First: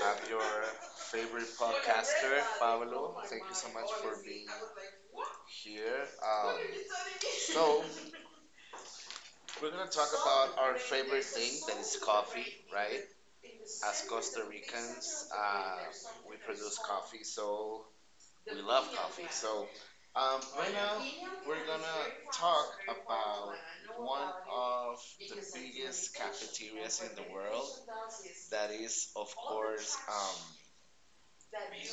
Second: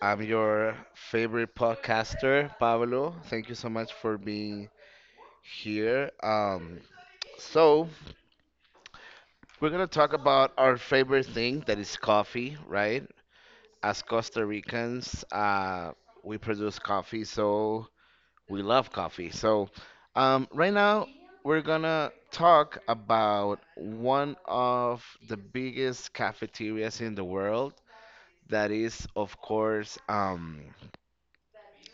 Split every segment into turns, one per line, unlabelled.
I'm your favorite podcaster, Pablo. Thank you so much for being here. So we're gonna talk about our favorite thing that is coffee, right? As Costa Ricans, we produce coffee, so we love coffee. Right now we're gonna talk about one of the biggest cafeterias in the world that is of course um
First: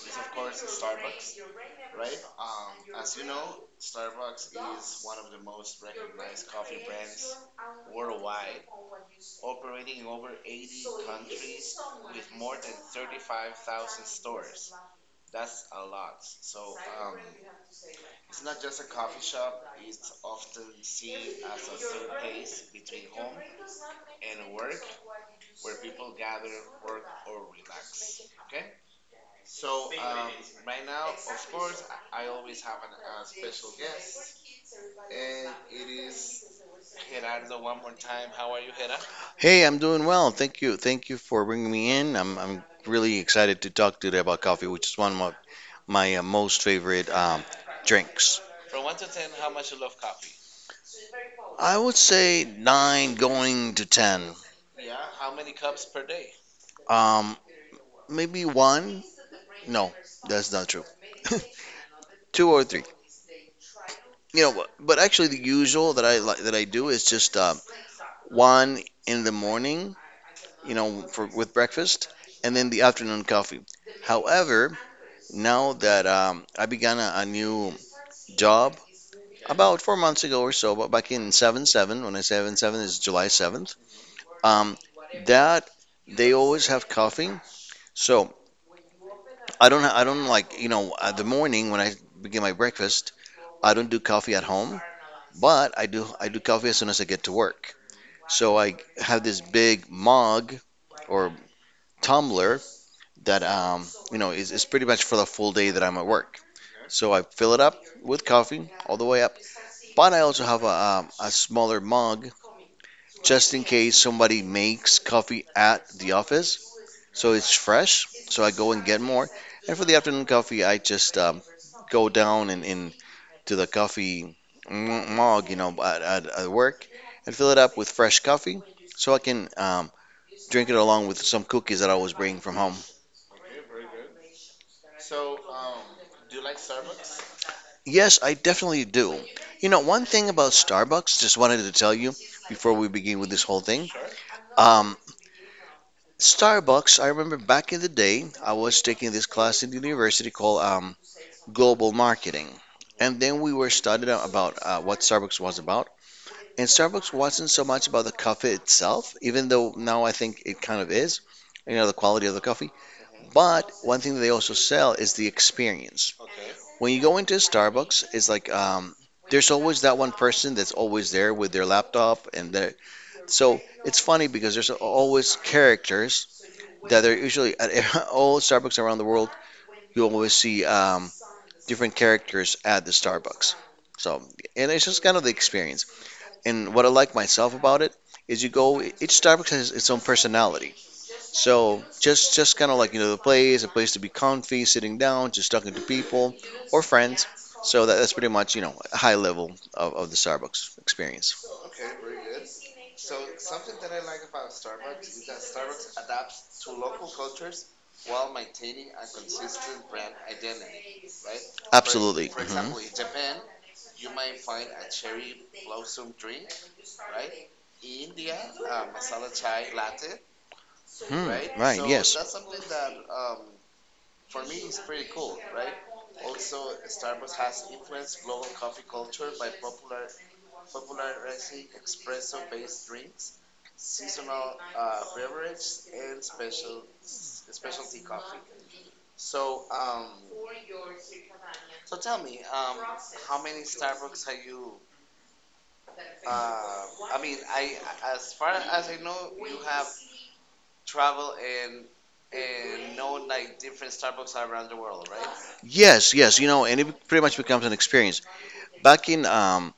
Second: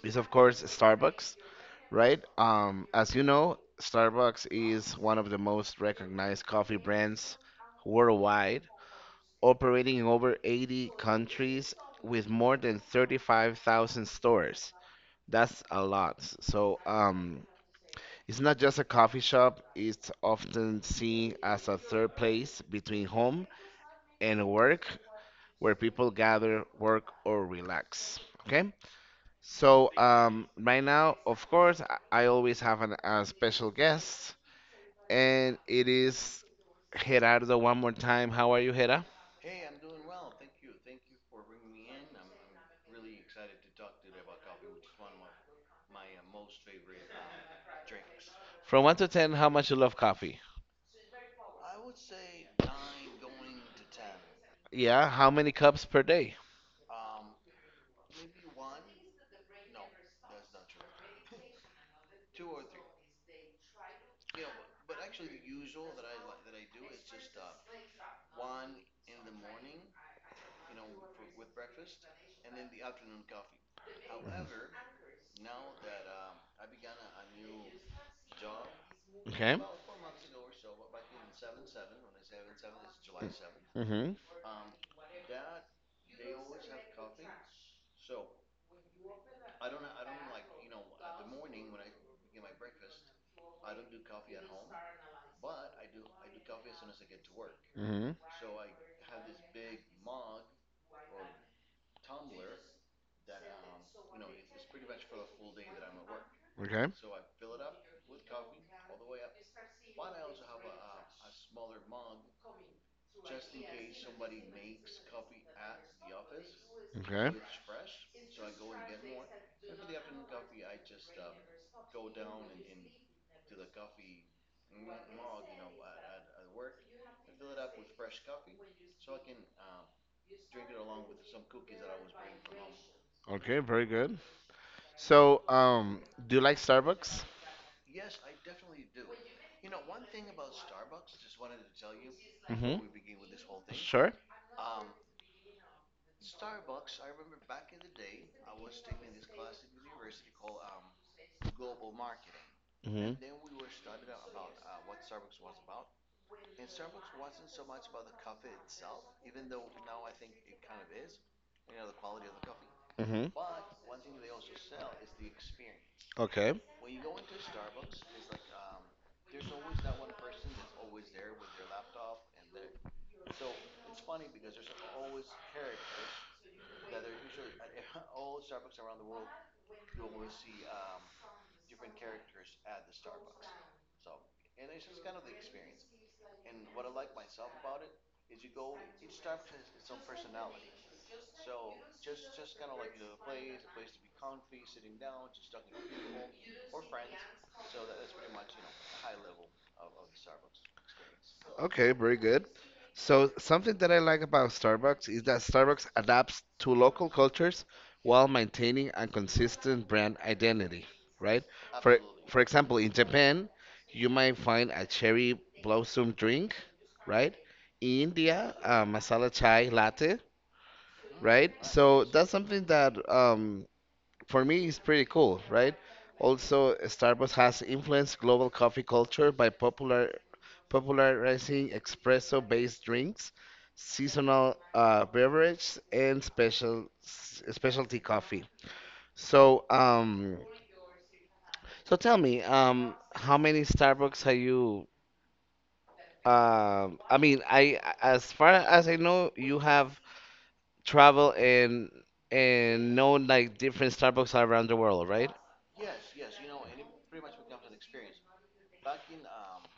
is of course Starbucks, right? As you know, Starbucks is one of the most recognized coffee brands worldwide, operating in over 80 countries with more than 35,000 stores. That's a lot. So it's not just a coffee shop, it's often seen as a third place between home and work where people gather, work or relax. Okay? Right now, of course, I always have a special guest, and it is Gerardo. One more time, how are you, Gera?
Hey, I'm doing well. Thank you. Thank you for bringing me in. I'm really excited to talk today about coffee, which is one of my most favorite drinks.
From one to ten, how much you love coffee?
I would say 9 going to 10.
Yeah, how many cups per day?
Um, maybe one. No, that's not true. 2 or 3. But actually the usual that I like that I do is just one in the morning. You know, for with breakfast, and then the afternoon coffee. However, now that I began a new job
Okay.
about 4 months ago or so, but back in 7-7, when I say 7-7 is July 7th,
Mhm.
um, that they always have coffee. So I don't like, you know, at the morning when I begin my breakfast, I don't do coffee at home, but I do coffee as soon as I get to work.
Mhm.
So I have this big mug or tumbler that you know, is pretty much for the full day that I'm at work.
Okay.
So I fill it up with coffee all the way up. But I also have a smaller mug just in case somebody makes coffee at the office.
Okay.
So it's fresh. So I go and get more. And for the afternoon coffee, I just go down and in to the coffee mug, you know, at work and fill it up with fresh coffee so I can drink it along with some cookies that I was bringing from home.
Okay. Very good. So, do you like Starbucks?
Yes, I definitely do. You know, one thing about Starbucks, just wanted to tell you before
Mhm.
we begin with this whole thing.
Sure.
Um, Starbucks, I remember back in the day, I was taking this class in the university called Global Marketing.
Mhm.
And then we were studying about what Starbucks was about. And Starbucks wasn't so much about the coffee itself, even though now I think it kind of is, you know, the quality of the coffee.
Mhm.
But one thing that they also sell is the experience.
Okay.
When you go into Starbucks, it's like there's always that one person that's always there with their laptop and their. So it's funny because there's always characters that are usually at all Starbucks around the world. You always see different characters at the Starbucks. So, and it's just kind of the experience. And what I like myself about it is you go. Each Starbucks has its own personality. So just kind of like you know the place, a place to be comfy, sitting down, just talking to people or friends. So that's pretty much you know a high level of the Starbucks experience.
Okay, very good. So something that I like about Starbucks is that Starbucks adapts to local cultures while maintaining a consistent brand identity, right? For
Absolutely.
Absolutely. For
Hmm
example, in Japan, you might find a cherry blossom drink, right? In India, a masala chai latte. Mhm, right?
Hmm,
Right.
right.
So
Yes.
that's something that for me it's pretty cool, right? Also, Starbucks has influenced global coffee culture by popularizing espresso-based drinks, seasonal beverages, and specialty coffee. So, so tell me, how many Starbucks have you? I mean, I as far as I know, you have traveled and known like different Starbucks around the world, right?
Yes, yes, you know, and it pretty much becomes an experience. Back in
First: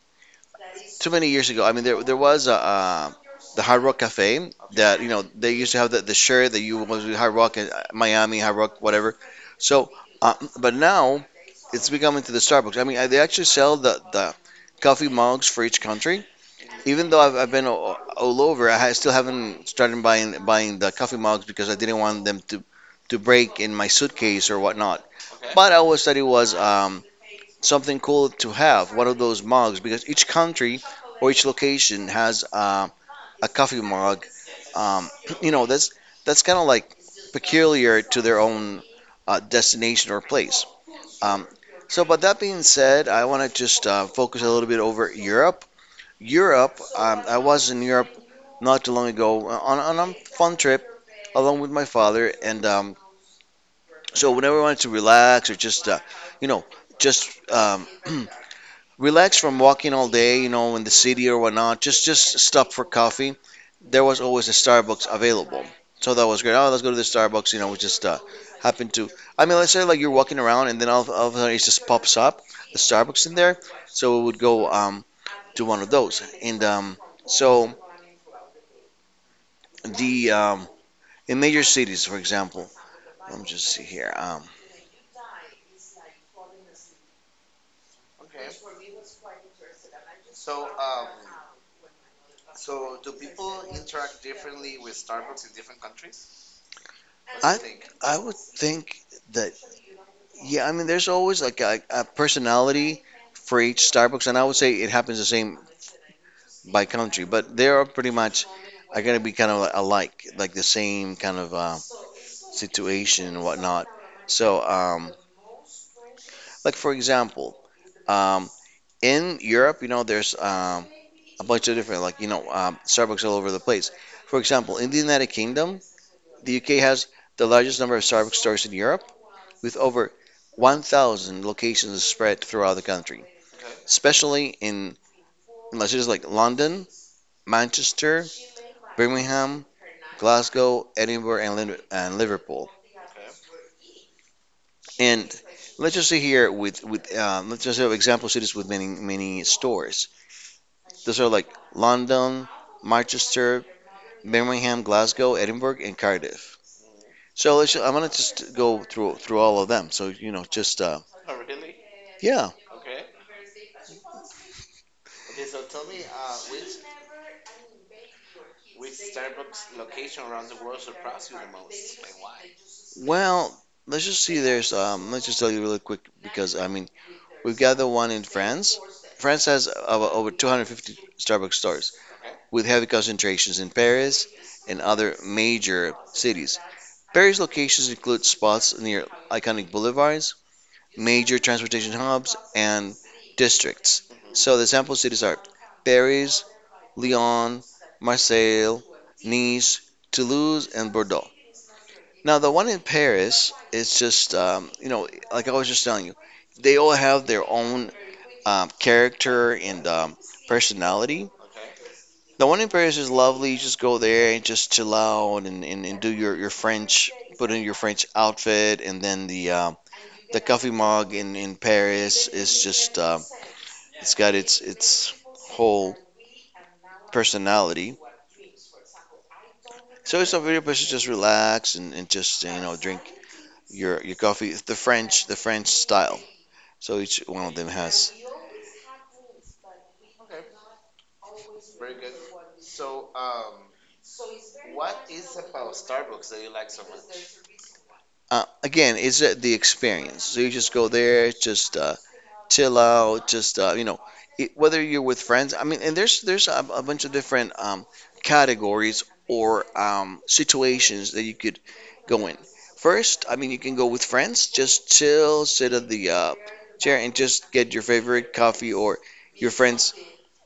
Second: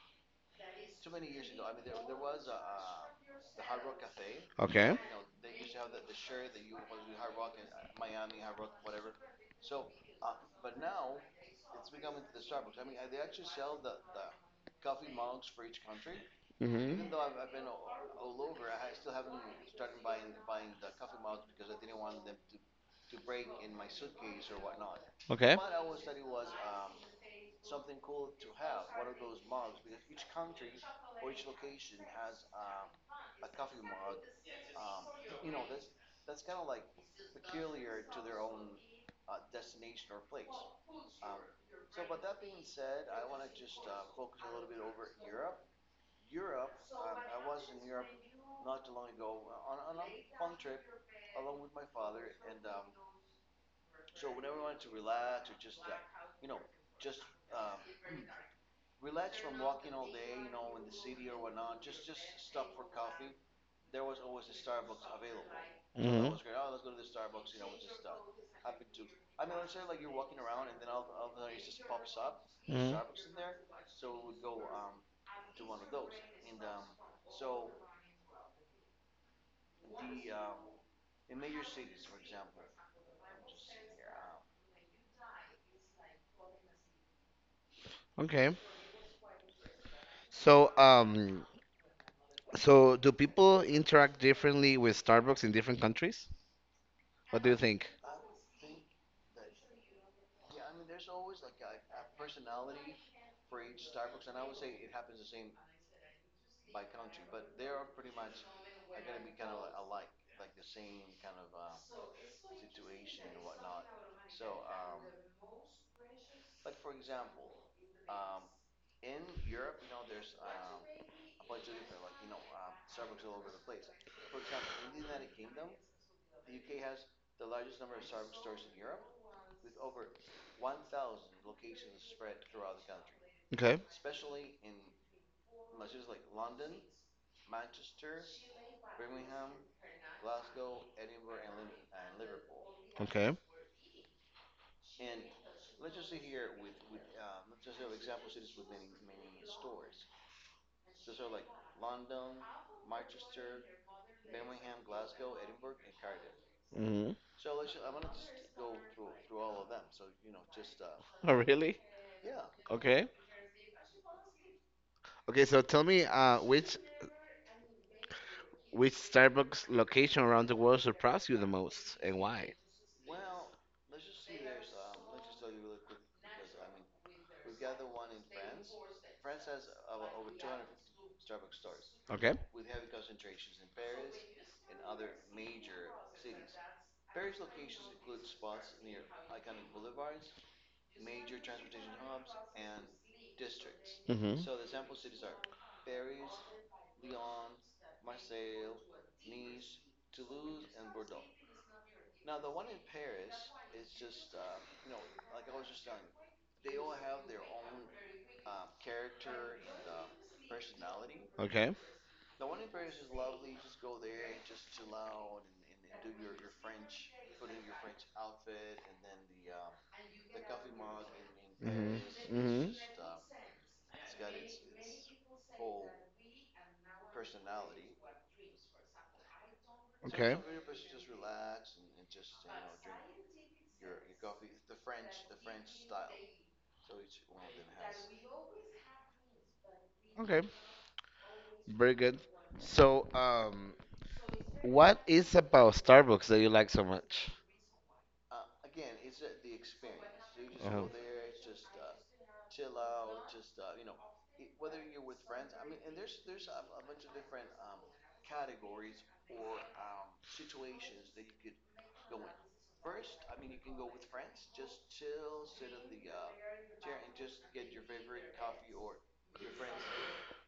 too many years ago, I mean, there was the Hard Rock Cafe
Okay.
that you know they used to have the shirt that you was with Hard Rock Miami, Hard Rock, whatever. So, uh, but now it's becoming to the Starbucks. I mean, they actually sell the coffee mugs for each country.
Hmm.
Even though I've been all over, still haven't started buying the coffee mugs because I didn't want them to break in my suitcase or whatnot.
Okay.
But I always thought it was something cool to have one of those mugs because each country or each location has a coffee mug. Um, you know, that's kind of like peculiar to their own destination or place. Um, but that being said, I want to just focus a little bit over Europe. Europe, I was in Europe not too long ago on a fun trip along with my father. And so whenever I wanted to relax or just, you know, just um, relax from walking all day, you know, in the city or whatnot, just stop for coffee. There was always a Starbucks available.
Because
So that was great. Oh, let's go to
hmm.
the Starbucks. You know, we just happened to. I mean, let's say like you're walking around and then all of a sudden it just pops up, the
Hmm.
Starbucks in there. So we would go to one of those. And so The in major cities, for example, let me just see here.
Okay. So, so do people interact differently with Starbucks in different countries? What do you
I
think?
I would think that yeah, I mean, there's always like a personality for each Starbucks, and I would say it happens the same by country, but they are pretty much are gonna be kind of alike, like the same kind of situation and whatnot. So, like for example, um, in Europe, you know, there's a bunch of different like you know Starbucks all over the place. For example, in the United Kingdom, the UK has the largest number of Starbucks stores in Europe, with over 1,000 locations spread throughout the country,
Okay.
especially in, like cities like London, Manchester, Birmingham, Glasgow, Edinburgh, and Liverpool.
Okay.
And let's just say here with let's just have example cities with many stores. Those are like London, Manchester, Birmingham, Glasgow, Edinburgh, and Cardiff.
Hmm.
So let's, I'm gonna just go through all of them. So you know, just
Oh, really?
yeah.
Okay. Okay, so tell me, which Starbucks location around the world surprised you the most and why?
Well, let's just see. There's let's just tell you really quick because I mean we've got the one in France. France has over 250 Starbucks stores
Okay.
with heavy concentrations in Paris and other major cities. Paris locations include spots near iconic boulevards, major transportation hubs, and districts.
Hmm.
So the sample cities are Paris, Lyon, Marseille, Nice, Toulouse, and Bordeaux. Now the one in Paris is just you know like I was just telling you, they all have their own character and personality.
Okay.
The one in Paris is lovely. You just go there and just chill out and do your French, put in your French outfit, and then the coffee mug in
Hmm.
Paris is
Hmm.
just it's got its whole personality. So it's
Okay.
a very place to just relax and just you know drink your coffee the French style. So each one of them has.
Okay. Very good. So, what is about Starbucks that you like so much?
Again, it's the experience. So you just
Uh-huh.
go there, just chill out, just you know, it, whether you're with friends. I mean, and there's a bunch of different categories or situations that you could go in. First, I mean, you can go with friends, just chill, sit at the chair, and just get your favorite coffee or your friends.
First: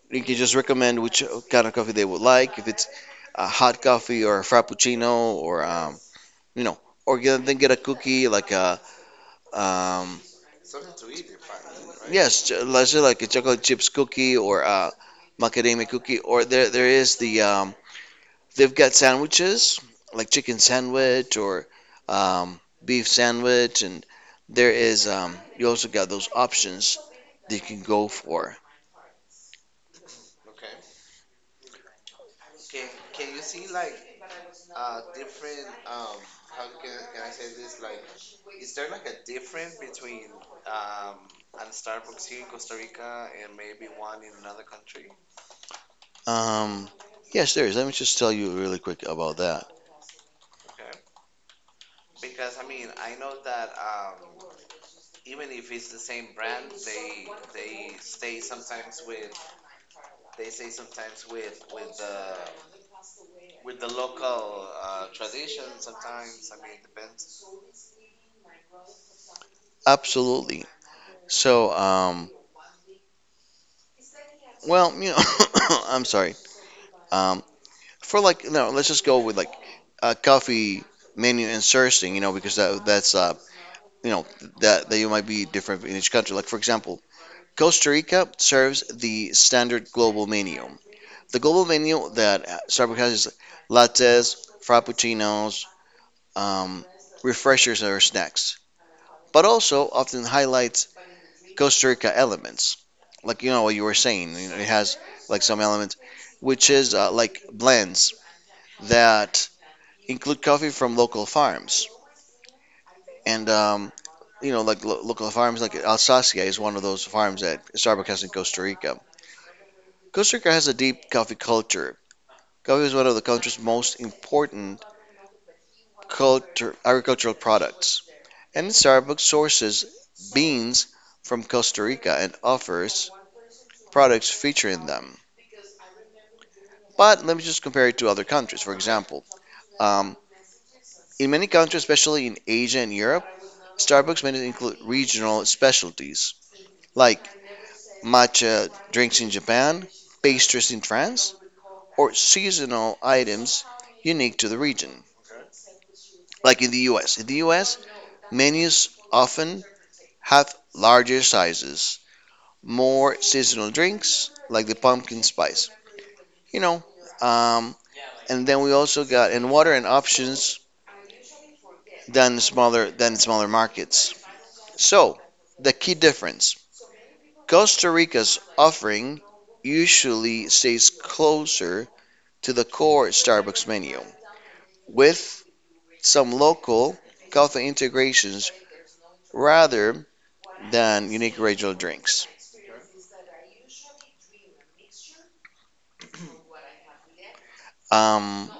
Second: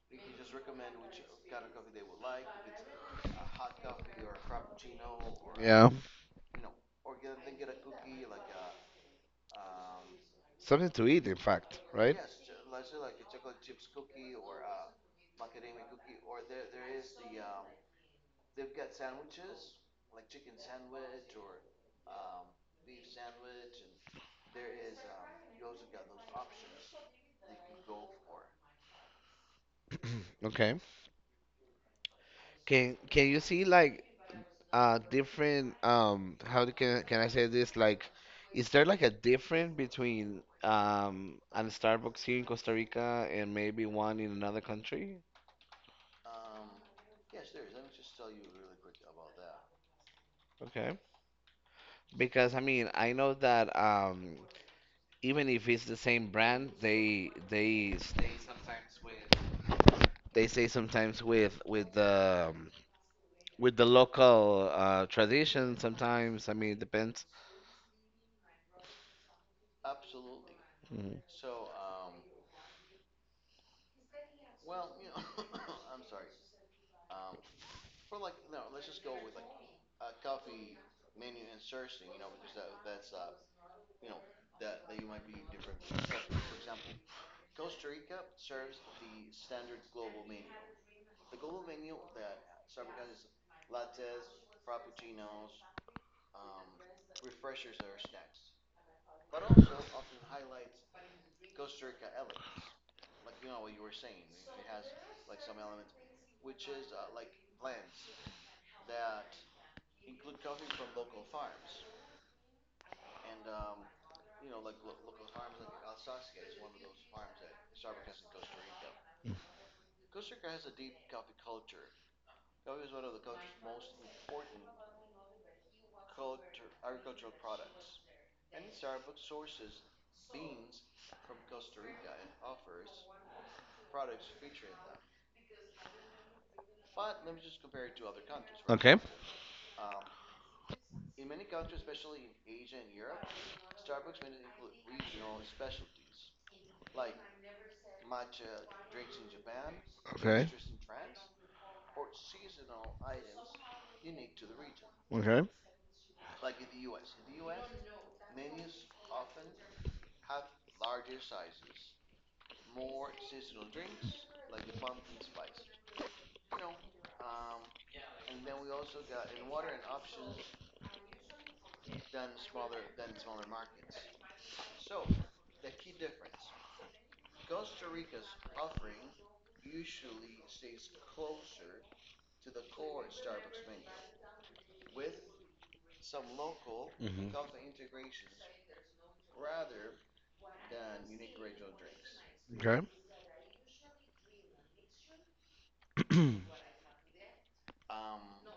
You can just recommend which kind of coffee they would like. If it's a hot coffee or a frappuccino or
Yeah.
you know, or get, then get a cookie like a um,
Something to eat, in fact, right?
yes, let's say like a chocolate chips cookie or a macadamia cookie, or there is they've got sandwiches like chicken sandwich or um, beef sandwich, and there is you also got those options that you can go for.
Okay. Can you see like different how do- can I say this like is there like a difference between a Starbucks here in Costa Rica and maybe one in another country?
Um, yes, there is. Let me just tell you really quick about that.
Okay. Because I mean, I know that even if it's the same brand, they say sometimes with the with the local tradition sometimes. I mean, it depends.
Absolutely.
Mhm.
So, well, you know, I'm sorry. Um, For like no, let's just go with like a coffee menu and sourcing, you know, because that that's you know that you might be different in each country. Like for example, Costa Rica serves the standard global menu. The global menu that Starbucks has is lattes, frappuccinos, um, refreshers or snacks, but also often highlights Costa Rica elements. Like you know what you were saying, you know, it has like some elements, which is like blends that include coffee from local farms. And you know, like local farms, like Alsacia is one of those farms that Starbucks has in Costa Rica. Costa Rica has a deep coffee culture. Coffee is one of the country's most important culture, agricultural products. And Starbucks sources beans from Costa Rica and offers products featuring them. But let me just compare it to other countries. For example, um, in many countries, especially in Asia and Europe, Starbucks may include regional specialties like matcha drinks in Japan, pastries in France, or seasonal items unique to the region,
Okay.
like in the US. In the US, menus often have larger sizes, more seasonal drinks, like the pumpkin spice, you know. Um, and then we also got and water and options than smaller markets. So the key difference, Costa Rica's offering usually stays closer to the core Starbucks menu, with some local coffee integrations rather than unique regional drinks.
Okay.
Um,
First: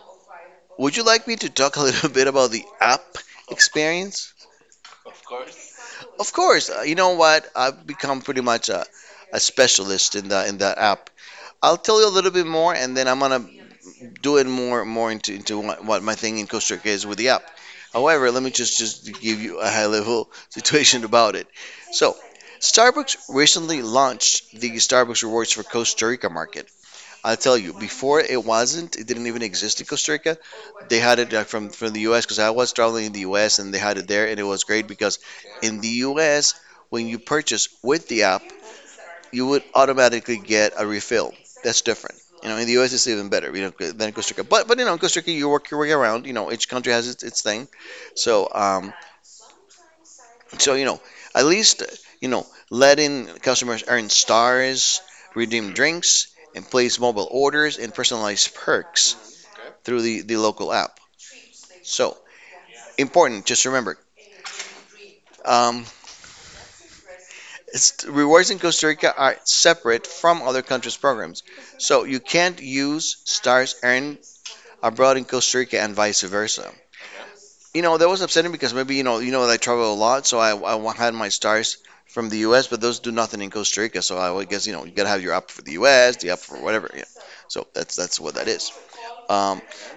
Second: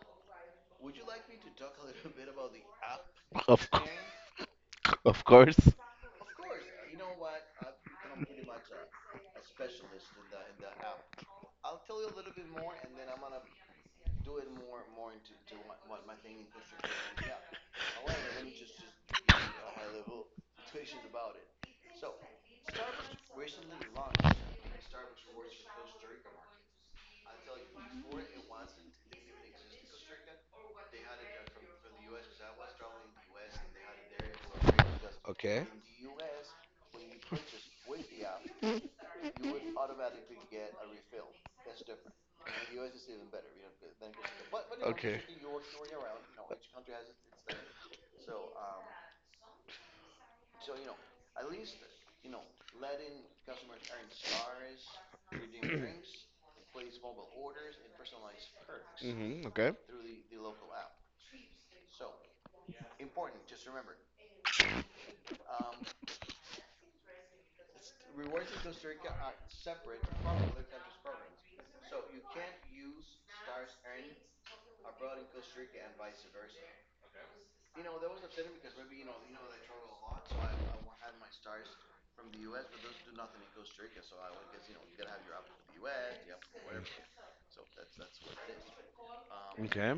would you like me to talk a little bit about the app
Of
experience?
of course.
Of course. You know what? I've become pretty much a specialist in the app. I'll tell you a little bit more, and then I'm gonna Doing more into, what my thing in Costa Rica is with the app. However, let me just give you a high level situation about it. So, Starbucks recently launched the Starbucks Rewards for Costa Rica market. I'll tell you, before it wasn't, it didn't even exist in Costa Rica. They had it, from the U.S., because I was traveling in the U.S. and they had it there, and it was great because
Okay.
in the U.S., when you purchase with the app,
In
you would automatically get a refill. That's different. You know, in the U.S. it's even better, you know, than Costa Rica. But you know, in Costa Rica you work your way around. You know, each country has its thing. So um, so, you know, at least, you know, letting customers earn stars, redeem drinks, and place mobile orders and personalized perks
hmm. Okay.
through the local app. So important. Just remember. Um, rewards in Costa Rica are separate from other countries' programs, so you can't use stars earned abroad in Costa Rica and vice versa. You know, that was upsetting because, maybe, you know, I travel a lot, so I had my stars from the U.S., but those do nothing in Costa Rica. So, I would guess, you know, you gotta have your app for the U.S., the app for whatever. Yeah. So that's what that is. Um,
Okay.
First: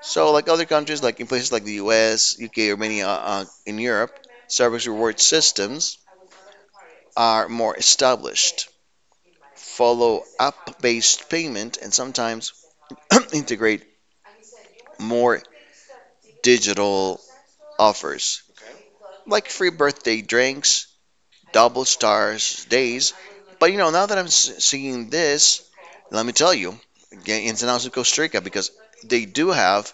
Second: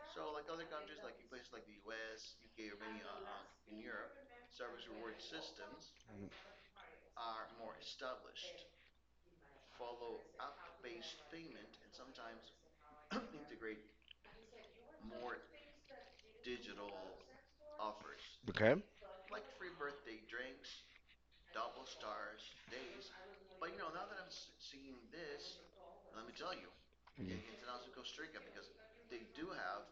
so, like other countries, like in places like the U.S., U.K., or many, in Europe, service reward systems are more established, follow app-based payment, and sometimes integrate more digital offers,
Okay.
like free birthday drinks, double stars days. But you know, now that seeing this, let me tell you, again, in San Jose, Costa Rica, because they do have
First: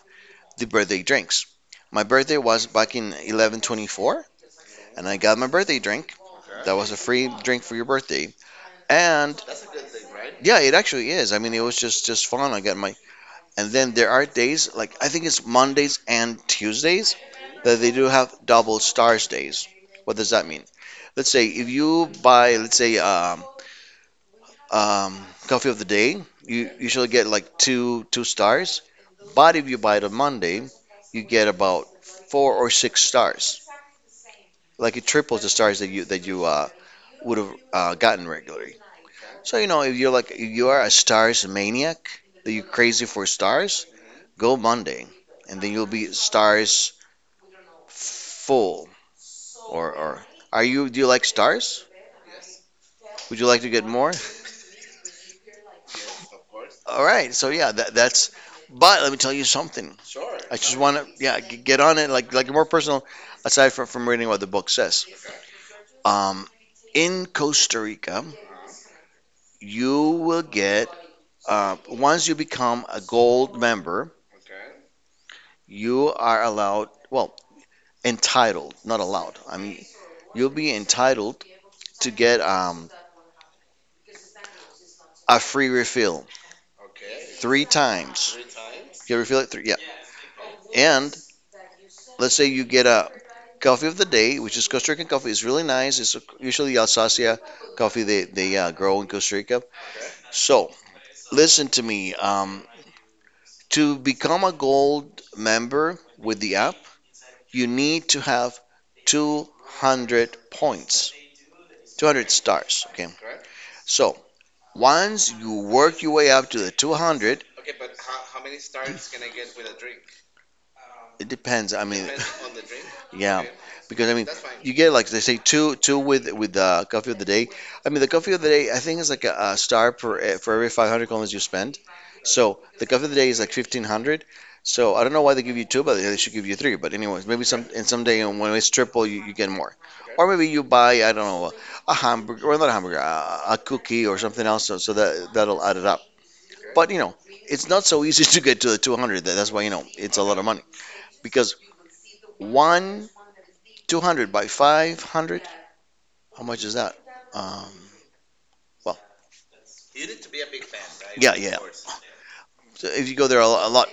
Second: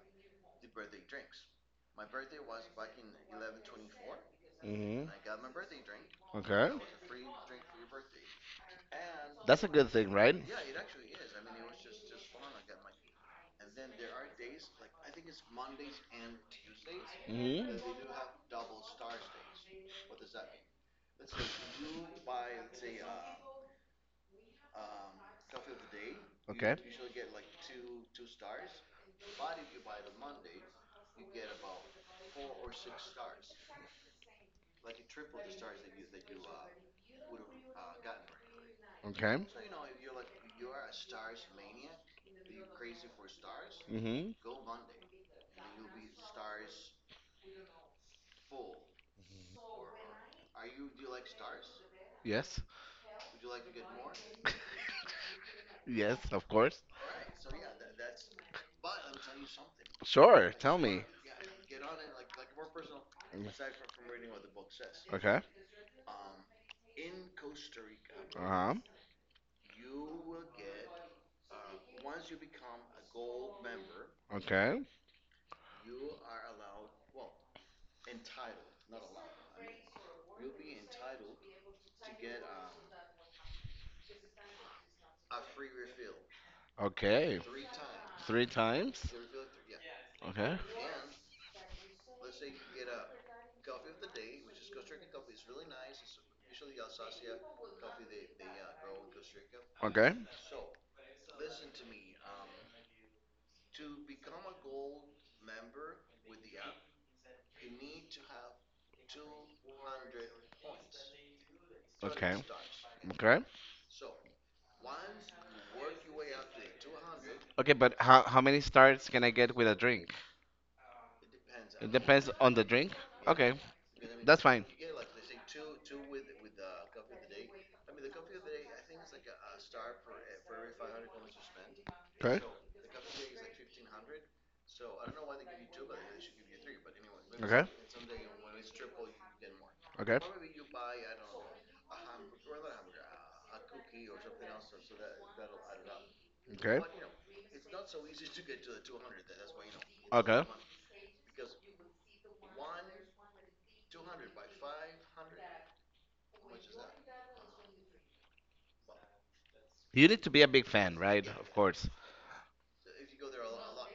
the birthday drinks. My birthday was back in 11/24, and
Mm-hmm.
I got my birthday drink.
Okay.
That was a free drink for your birthday, and,
A good thing, right?
yeah, it actually is. I mean, it was just fun. I got my and then there are days, like, I think it's Mondays and Tuesdays,
Mm-hmm.
that they do have double stars days. What does that mean? Let's say if you buy, let's say, um, coffee of the day, you usually
You.
get like two stars. But if you buy it on Monday, you get about four or six stars. Like, it triples the stars that you would have gotten regularly.
Okay.
So, you know, if you are a stars maniac, that you're crazy for stars,
Mm-hmm.
go Monday, and then you'll be stars full. Or, are you? Do you like stars?
Yes.
Would you like to get more?
Yes, of course.
All right. So, yeah, that, that's. But let me tell you something.
Sure.
I just want to,
Me.
yeah, get on it, like more personal. Aside from reading what the book says,
Okay.
um, in Costa Rica,
Uh-huh.
you will get, once you become a gold member,
Okay.
you are allowed, well, entitled, not allowed. I mean, you'll be entitled to get, a free refill
Okay. Three
three
times.
times.
Three times.
You refill it three, yeah.
Yeah. Okay. And
And let's say you get a coffee of the day, which is Costa Rican coffee. It's really nice. It's usually Alsacia coffee they grow in Costa Rica.
how Okay. Many
So, listen to me. To become a gold member with the app, you need to have 200 points,
starts
200
Okay. with
stars. Okay.
dots? Okay.
So, once you work your way up to the 200,
Okay, but how many stars can I get with a drink?
it depends. I
Depends on It the drink.
mean,
Depends on the drink. Yeah.
yeah,
Okay. Because
because,
I
I
mean,
mean,
that's fine.
you
You
get like they say two with the coffee of the day.
take.
I mean, the coffee of the day, I think, is like a star per, for every 500 coins you spend.
Okay. So
So the coffee of the day is like 1500. So, I don't know why they give you two, but they should give you three. But, anyways, maybe
let's. Okay. Say.
someday when it's triple, you get more.
Okay. Okay.
Or
But you
maybe
know
you buy, I don't know, a hamburger, or not a hamburger, a cookie, or something else, so that that'll add it up.
it's
But, you know, it's not so easy to get to the 200. That's why, you know, it's a
Okay.
lot of
Not
money because one 200 by 500, how much is that? Um, well,
you need to be a big fan, right? Yeah,
yeah,
of
yeah.
course.
So, if you go there, a lot,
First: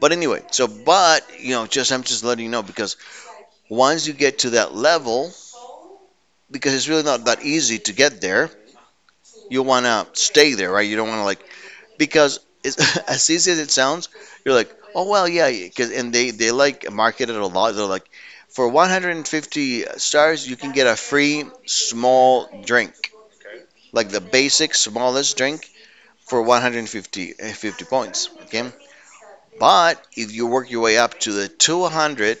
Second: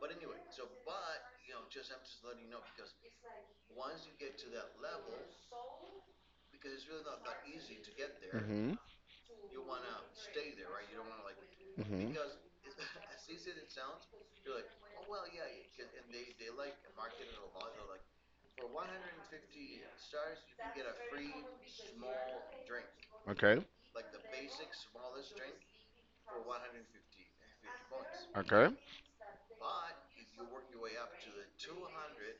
but, anyway, so, but, you know, just I'm just letting you know because once you get to that level, because it's really not that easy to get
Correct.
there.
Mhm.
You want to stay there, right? You don't want to, like,
Mhm. Because
because it's as easy as it sounds. You're like, oh, well, yeah, because and they like market it a lot. They're like, for 150 stars, you can get a free small drink,
Okay.
like the basic smallest drink for 150, 50 points.
Okay.
Okay. But if you work your way up to the 200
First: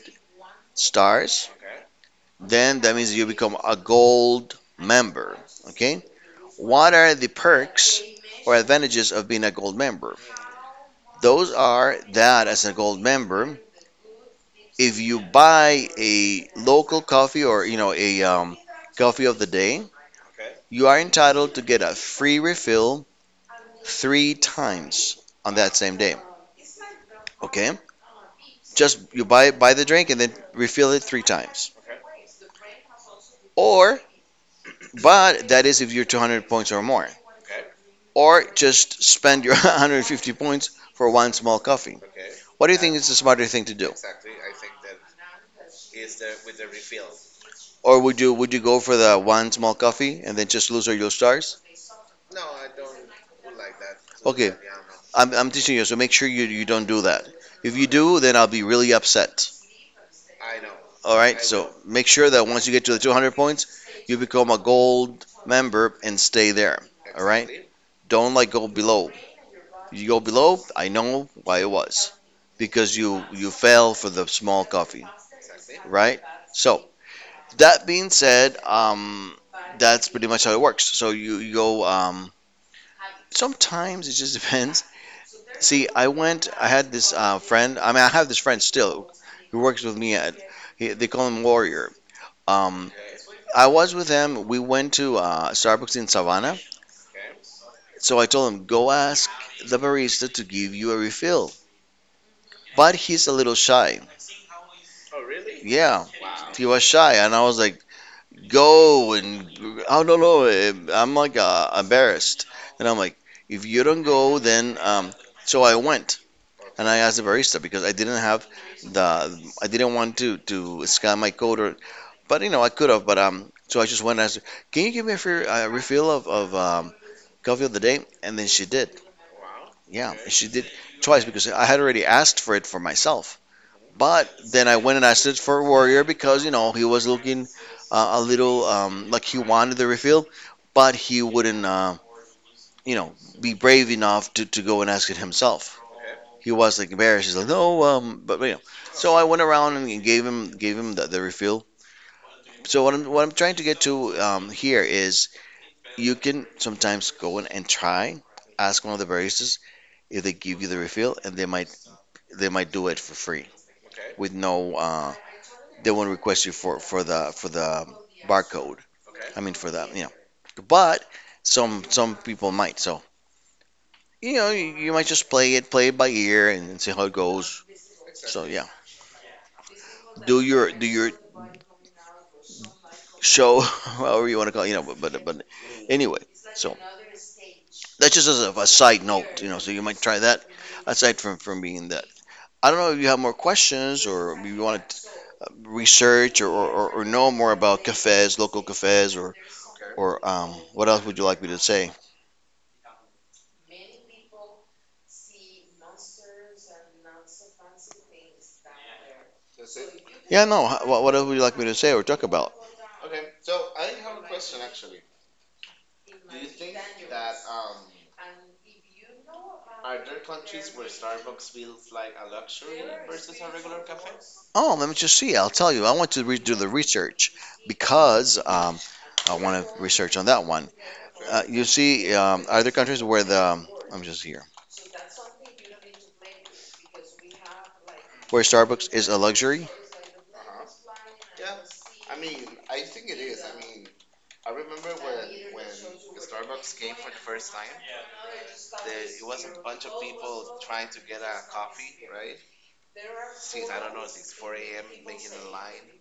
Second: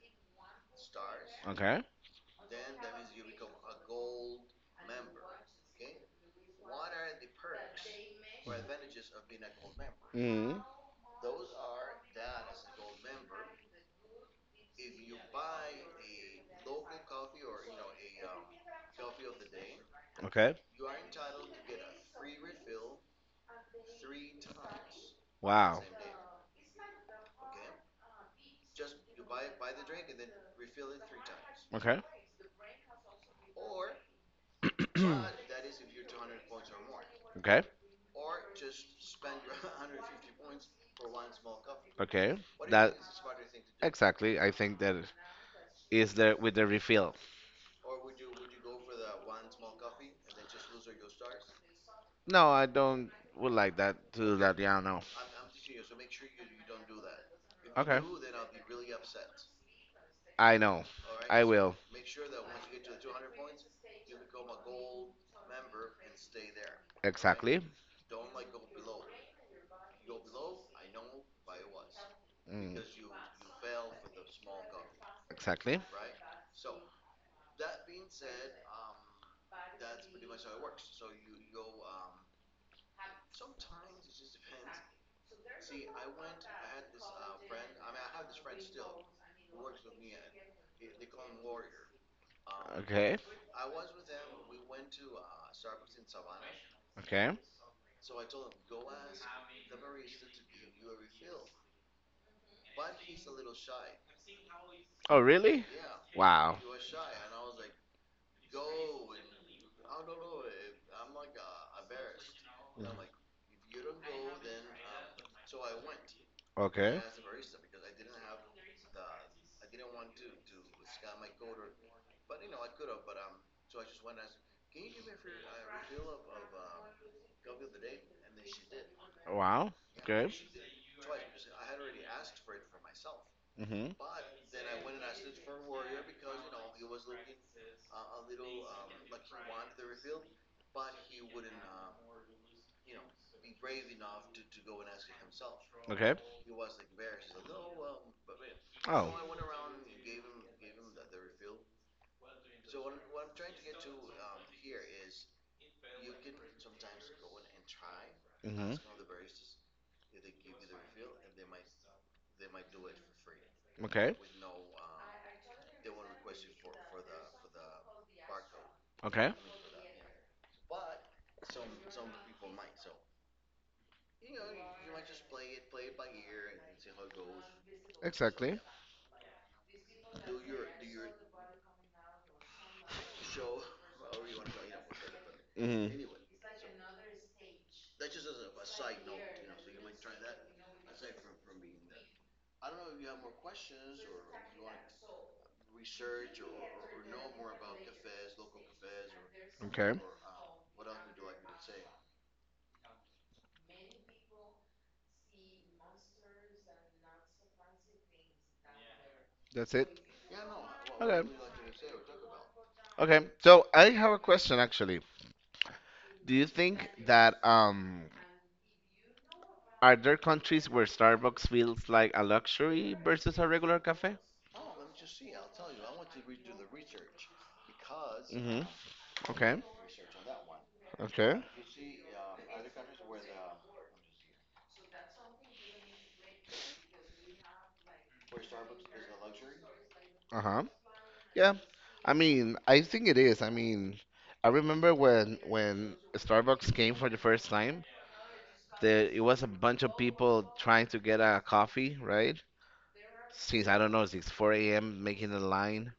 Stars.
stars,
Okay.
then that means you become a gold member. Okay? What are the perks or advantages of being a gold member?
Mhm.
Those are that, as a gold member, if you buy a local coffee, or, you know, a coffee of the day,
Okay. The
you are entitled to get a free refill three times on
Wow.
that
Same
same
day.
day. Okay? Just you buy the drink and then refill it three times.
Okay.
Or But that is if you're 200 points or more.
Okay,
Or just spend your 150 points for one small coffee.
okay.
What do you think
That
is the smarter thing to do?
exactly. I think that is there with the refill.
Or would you go for the one small coffee and then just lose all your stars?
No, I don't would like that to do
Okay,
that. Yeah, no.
I'm teaching you, so make sure you don't do that. If you
Okay.
do, then I'll be really upset.
I know.
All right,
I
so
will.
make sure that once you get to the 200 points, you become a gold member and stay there. All right?
Exactly.
Don't, like, go below. You go below, I know why it was.
Mm,
Because you fell for the small coffee,
exactly.
right? So, that being said, that's pretty much how it works. So, you go. Sometimes it just depends. See, I went. I had this, friend. I mean, I have this friend still, who works with me at. He, they call him Warrior. Um,
Okay.
I was with him. We went to, Starbucks in Savannah.
Okay.
So, I told him, go ask the barista to give you a refill. But he's a little shy.
Oh, really?
Yeah,
Wow.
he was shy, and I was like, go. And I don't know, I'm like, embarrassed, and I'm like, if you don't go, then. So, I went and I
Okay.
asked the barista, because I didn't want to scan my code, or, but, you know, I could have, but. So, I just went and asked her, can you give me a free, refill of coffee of the day? And then she did.
Wow.
Yeah,
Okay.
she did, twice, because I had already asked for it for myself.
Mhm.
But then I went and I searched for Warrior, because, you know, he was looking, a little, like, he wanted the refill, but he wouldn't, you know, be brave enough to go and ask it himself.
Okay.
He was like embarrassed. He's like, no, but, you know. So,
Oh.
I went around and gave him the refill. So, what I'm trying to get to, here, is you can sometimes go in and try,
Mhm.
ask one of the baristas if they give you the refill, and they might do it for free,
Okay.
with no, they won't request you for, for the barcode.
Okay.
I mean, for the, you know, but some people might. So, you know, you might just play it by ear, and see how it goes. So,
Exactly.
yeah, do your show, however you want to call it, you know. But,
Mm-hmm.
anyway, so, that's just as a side note, you know. So, you might try that, aside from being that. I don't know if you have more questions, or if you want to research, or know more about cafes, local cafes, or
Okay.
what else would you like me to say?
That's it.
Yeah, no. What
Okay.
else would you like me to say or talk about?
Okay. So I have a question actually. Do you think that are there countries where Starbucks feels like a luxury versus a regular cafe?
Oh, let me just see. I'll tell you. I want to do the research, because,
Mm-hmm.
I
Okay.
want to research on that one.
Okay.
You see, are there countries where the, I'm just here, where Starbucks is a luxury?
Uh-huh. Yeah. I mean, I think it is. I mean, I remember when Starbucks came for the first time, there it was a bunch of people trying to get a coffee, right? Since I don't know, since 4 a.m. making the line.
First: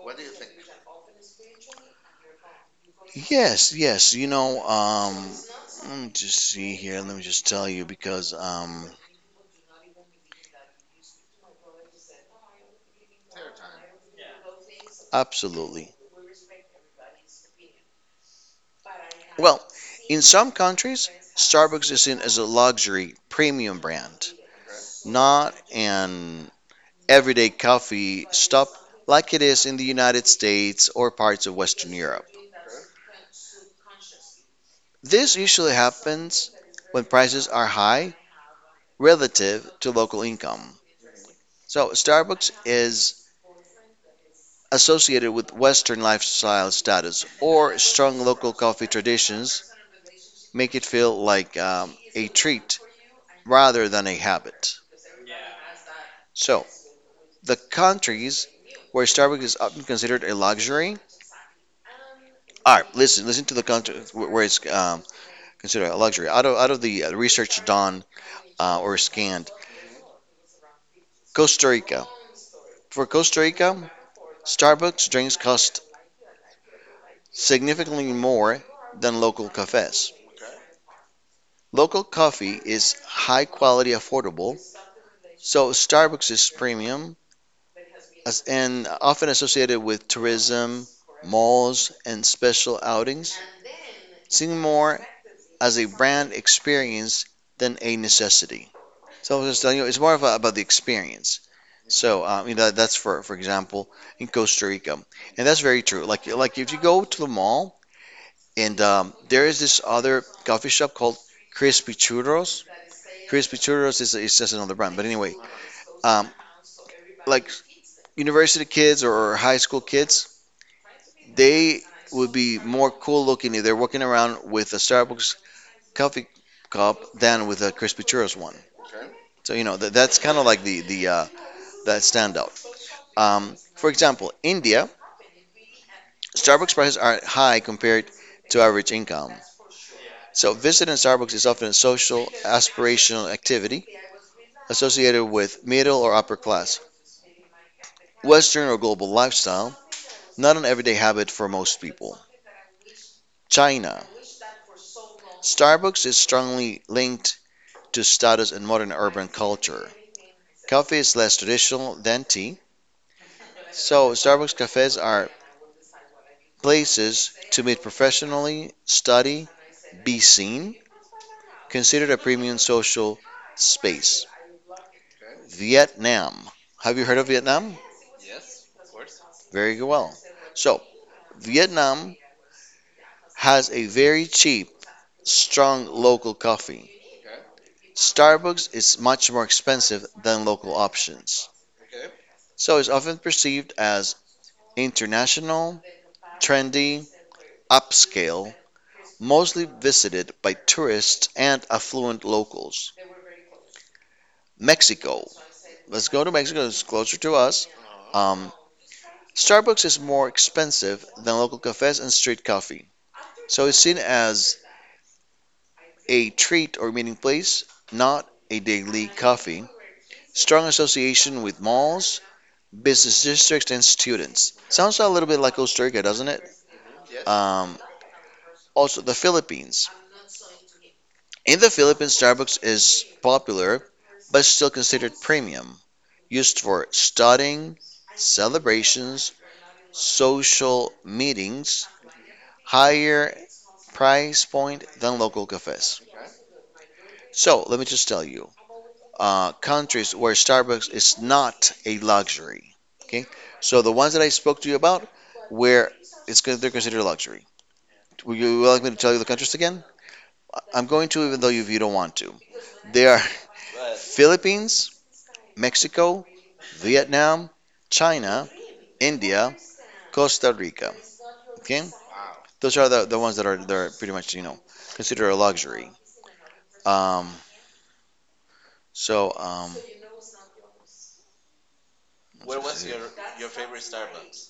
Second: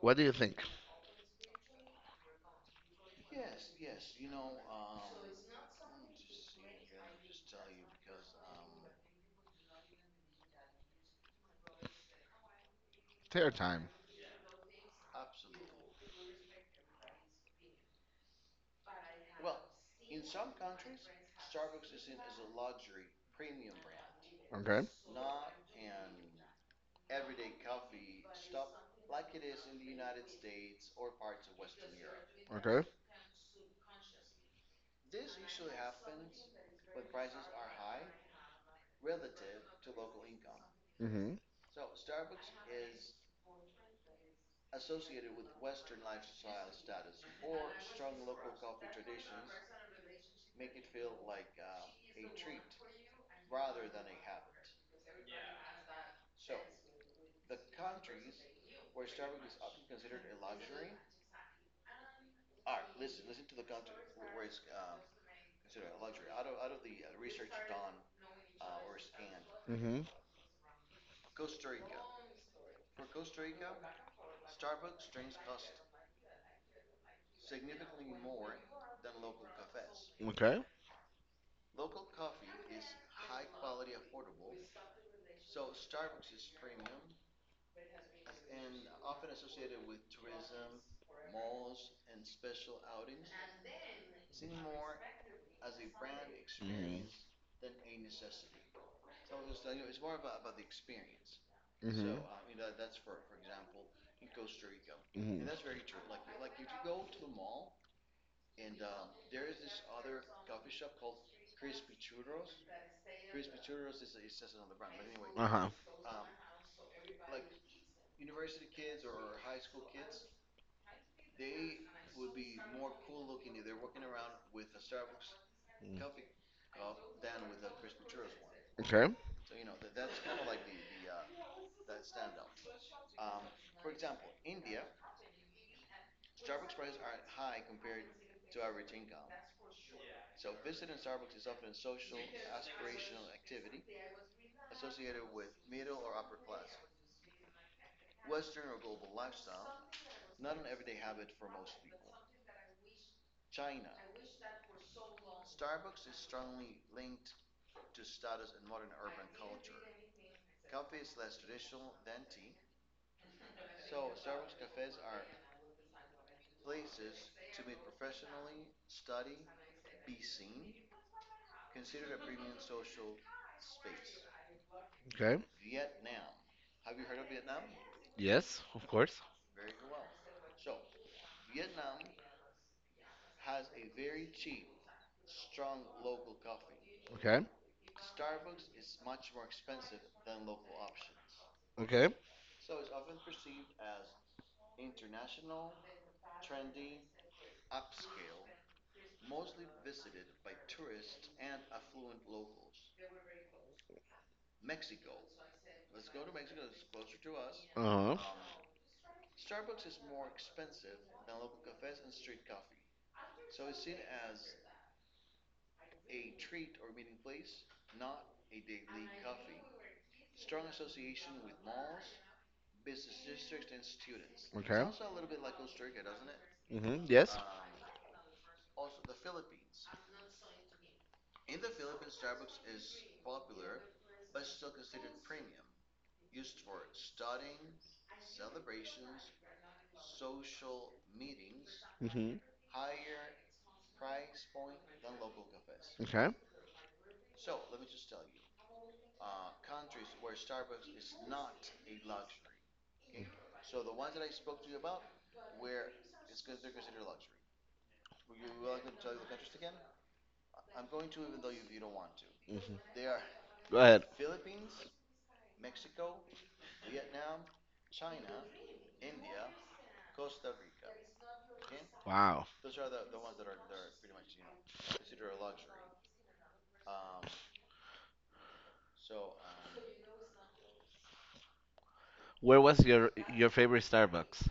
What do you think?
Yes, yes. You know, let me just see here. Let me just tell you because,
Take your time.
absolutely. Well, in some countries, Starbucks is seen as a luxury premium brand,
Okay.
not an everyday coffee stop like it is in the United States or parts of Western Europe.
Okay.
This usually happens when prices are high relative to local income.
Mhm.
So, Starbucks is associated with Western lifestyle status or strong local coffee traditions, make it feel like a treat rather than a habit. So, the countries where Starbucks is often considered a luxury, all right. Listen, listen to the country where it's considered a luxury. Out of the research done, or scanned,
Mhm.
Costa Rica. For Costa Rica, Starbucks drinks cost significantly more than local cafes.
Okay.
Local coffee is high quality, affordable, so Starbucks is premium as, and often associated with tourism, malls, and special outings. Seymour as a brand
Mhm.
experience than a necessity. So I was just telling you, it's more of a, about the experience.
Mhm.
So I mean that's for example in Costa Rica, and that's very true. Like if you go to the mall and there is this other coffee shop called Crispy Churros. Crispy
Mhm.
Churros is just another brand, but anyway,
Uh huh.
um, like university kids or high school kids, they would be more cool looking if they're walking around with a Starbucks coffee cup than with a Crispy Churros one.
Okay.
So you know that's kind of like the that standout. For example, India, Starbucks prices are high compared to average income. So visiting Starbucks is often a social aspirational activity associated with middle or upper class, Western or global lifestyle, not an everyday habit for most people. China, Starbucks is strongly linked to status and modern urban culture. Coffee is less traditional than tea, so Starbucks cafes are places to meet professionally, study, be seen, considered a premium social space.
Okay.
Vietnam. Have you heard of Vietnam?
Yes, of course.
Very well. So, Vietnam has a very cheap, strong local coffee.
Okay.
Starbucks is much more expensive than local options.
Okay.
So, it's often perceived as international, trendy, upscale, mostly visited by tourists and affluent locals. Mexico. Let's go to Mexico. It's closer to us.
Uh huh.
Um, Starbucks is more expensive than local cafes and street coffee, so it's seen as a treat or meeting place, not a daily coffee. Strong association with malls, business districts, and students.
Okay.
Sounds a little bit like Costa Rica, doesn't it?
Mhm. Yes.
Also, the Philippines. In the Philippines, Starbucks is popular but still considered premium, used for studying, celebrations, social meetings,
Mhm.
higher price point than local cafes.
Okay.
So let me just tell you, countries where Starbucks is not a luxury. Okay, so the ones that I spoke to you about, where they're considered luxury. Would you like me to tell you the countries again? I'm going to, even though you don't want to.
Mhm.
They are
Go ahead.
Philippines, Mexico, Vietnam, China, India, Costa Rica. Okay,
Wow.
those are the ones that are they're pretty much, you know, considered a luxury. Um, So, um,
Where
let's
was
see.
your favorite Starbucks?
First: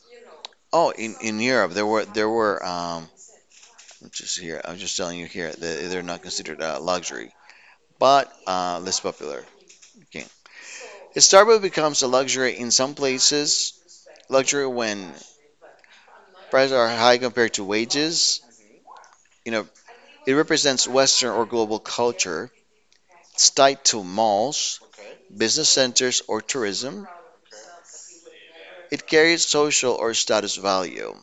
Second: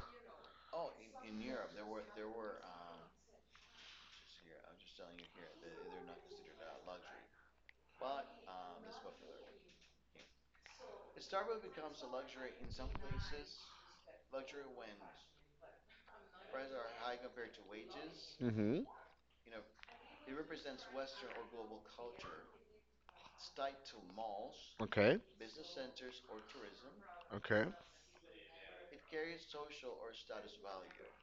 Oh, in Europe, there were I'm just here. I'm just telling you here that they're not considered luxury, but less popular. Okay, Starbucks becomes a luxury in some places. Luxury when prices are high compared to wages.
Mm-hmm.
You know, it represents Western or global culture. It's tied to malls,
Okay.
business centers, or tourism.
Okay.
It carries social or status value.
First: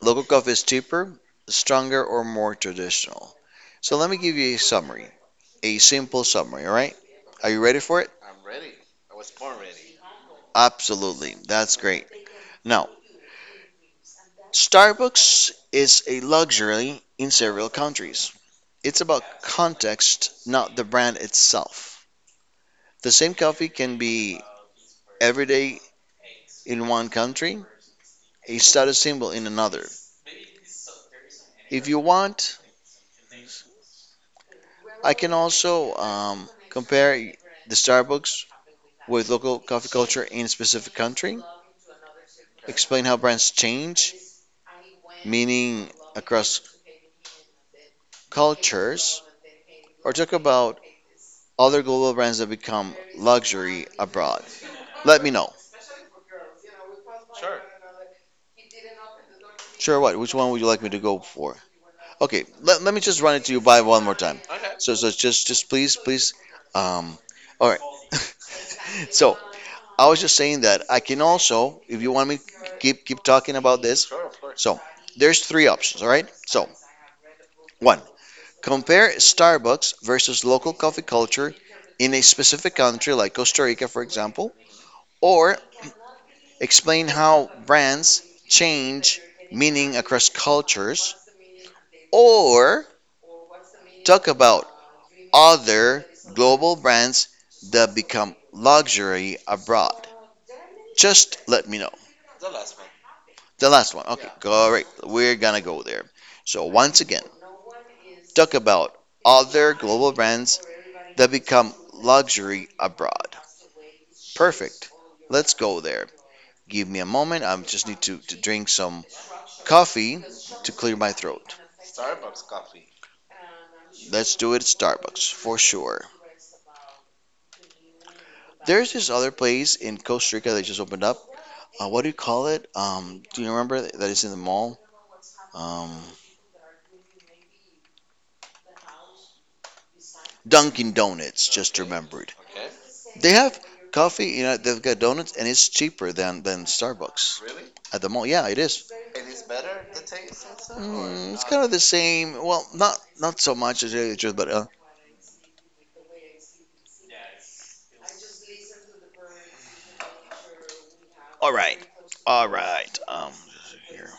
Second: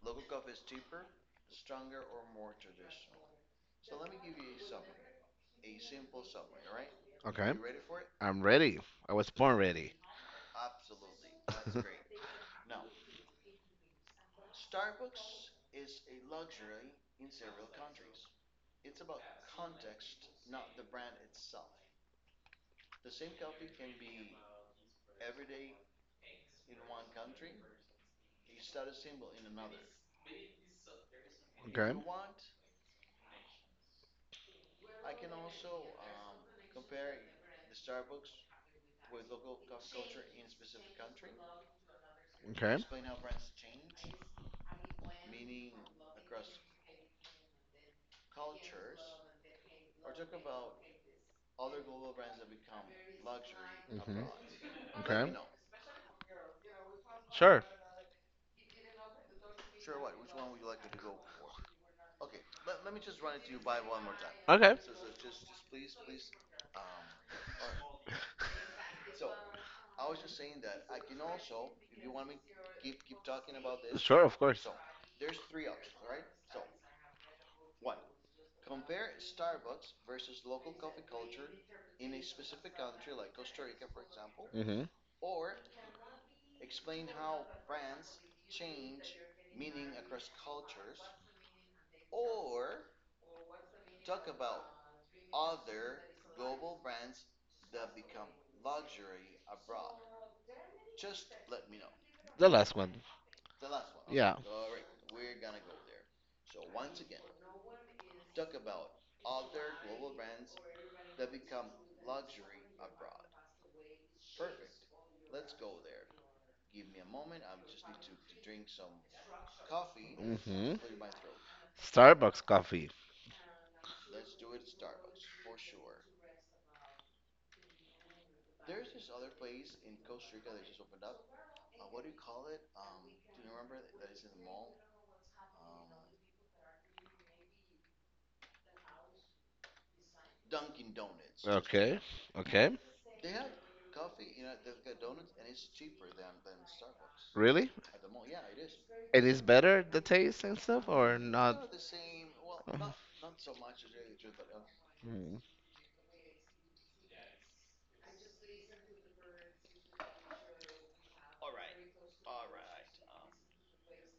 Local coffee is cheaper, stronger, or more traditional. So let me give you a summary, a simple summary, all right? Are
Okay.
you ready for it?
I'm ready. I was born ready.
Absolutely. That's great. Now, Starbucks is a luxury in several countries. It's about context, not the brand itself. The same coffee can be everyday in one country, a status symbol in another. If
Okay.
you want, I can also compare the Starbucks with local coffee culture in a specific country.
Okay.
Explain how brands change, meaning across cultures, or talk about
Mm-hmm.
other global brands that become luxury abroad. Let
Okay.
me know.
Sure.
Sure, what? Which one would you like me to go for? Okay, let me just run it to you by one more time.
Okay.
So, just, just please, please. Um, all right. so I was just saying that I can also, if you want me, to keep talking about this.
Sure, of course.
So there's three options, all right? So one, compare Starbucks versus local coffee culture in a specific country like Costa Rica, for example,
Mm-hmm.
or explain how brands change meaning across cultures, or talk about other global brands that become luxury abroad. Just let me know.
The last one.
The last one. Okay,
Yeah.
great. We're gonna go there. So once again, talk about other global brands that become luxury abroad. Perfect. Let's go there. Give me a moment. I just need to drink some coffee
Mm-hmm.
to clear my throat.
Starbucks coffee.
Let's do it at Starbucks for sure. There's this other place in Costa Rica that just opened up. What do you call it? Do you remember that it's in the mall? Um, Dunkin' Donuts. Just
Okay.
remember,
Okay.
they have coffee, you know, they've got donuts, and it's cheaper than Starbucks
Really?
at the mall. Yeah, it is.
It is better the taste and stuff or
Mm, it's kind of
not?
the same. Well,
Oh,
not so much to tell you the truth, but
mm.
all right, all right. Here,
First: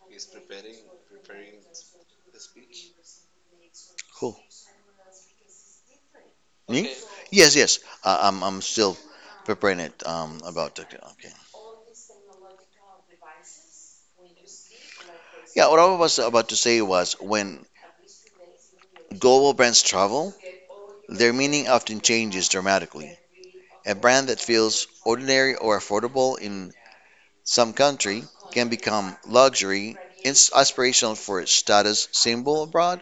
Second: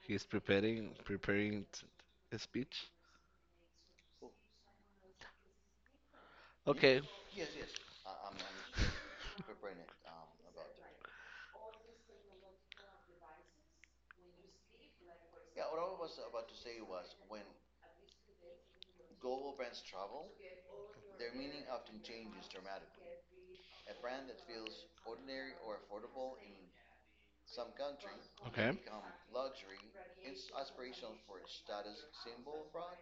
He's a speech.
cool. Me? Okay.
Okay. I,
Yes, yes. I'm still preparing it. About the, okay. Yeah, what I was about to say was when global brands travel, their meaning often changes dramatically. A brand that feels ordinary or affordable in some country can
Okay.
become aspirational for its status symbol abroad.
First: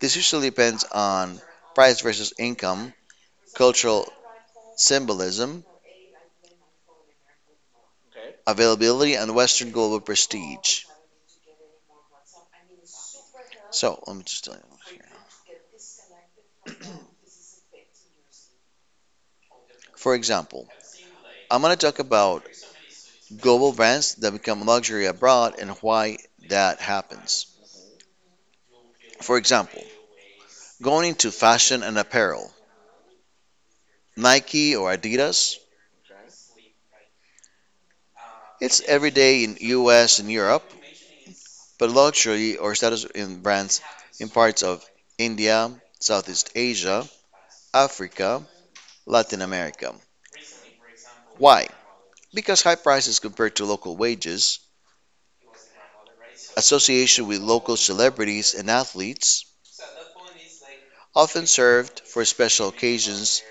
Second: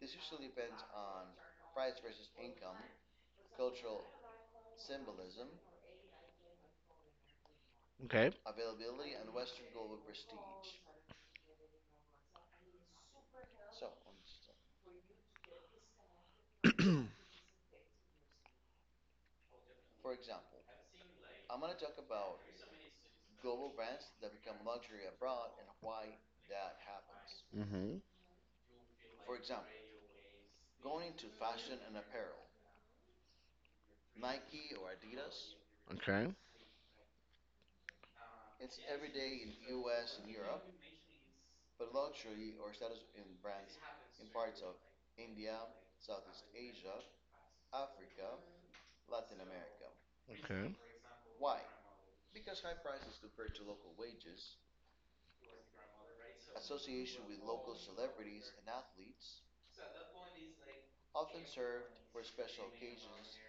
This usually depends on price versus income, cultural symbolism,
Okay.
availability, and Western global prestige. So let me just tell you here. For example, I'm going to talk about global brands that become luxury abroad and why that happens.
Mhm.
For example, going into fashion and apparel, Nike or Adidas,
Okay.
it's every day in US and Europe, but luxury or status in brands in parts of India, Southeast Asia, Africa, Latin America.
Okay.
Why? Because high prices compared to local wages, association with local celebrities and athletes, often served for special occasions,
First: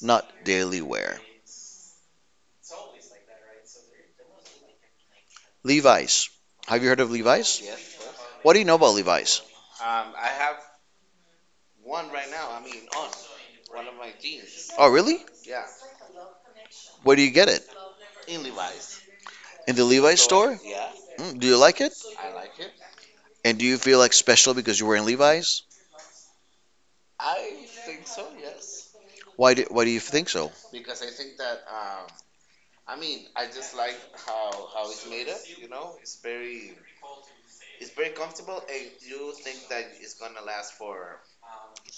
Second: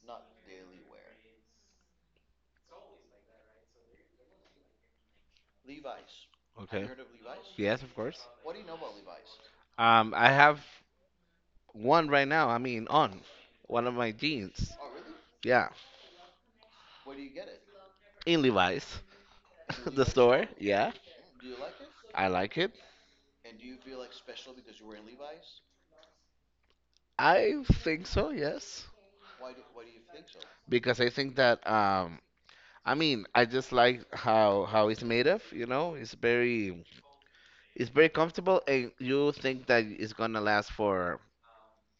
not daily wear. Levi's.
You.
Have you
Okay.
heard of Levi's?
Yes, of course.
What do you know about Levi's?
I have one right now. I mean, on one of my jeans.
Oh, really?
Yeah,
Where do you get it?
in Levi's.
In the
The
Levi's
store.
Store. Store?
Yeah,
Mm, do you like it?
I like it.
And do you feel like special because you're wearing Levi's?
I think so, yes,
Why do you think so?
because I think that I mean, I just like how it's made of, you know? It's very comfortable and you think that it's going to last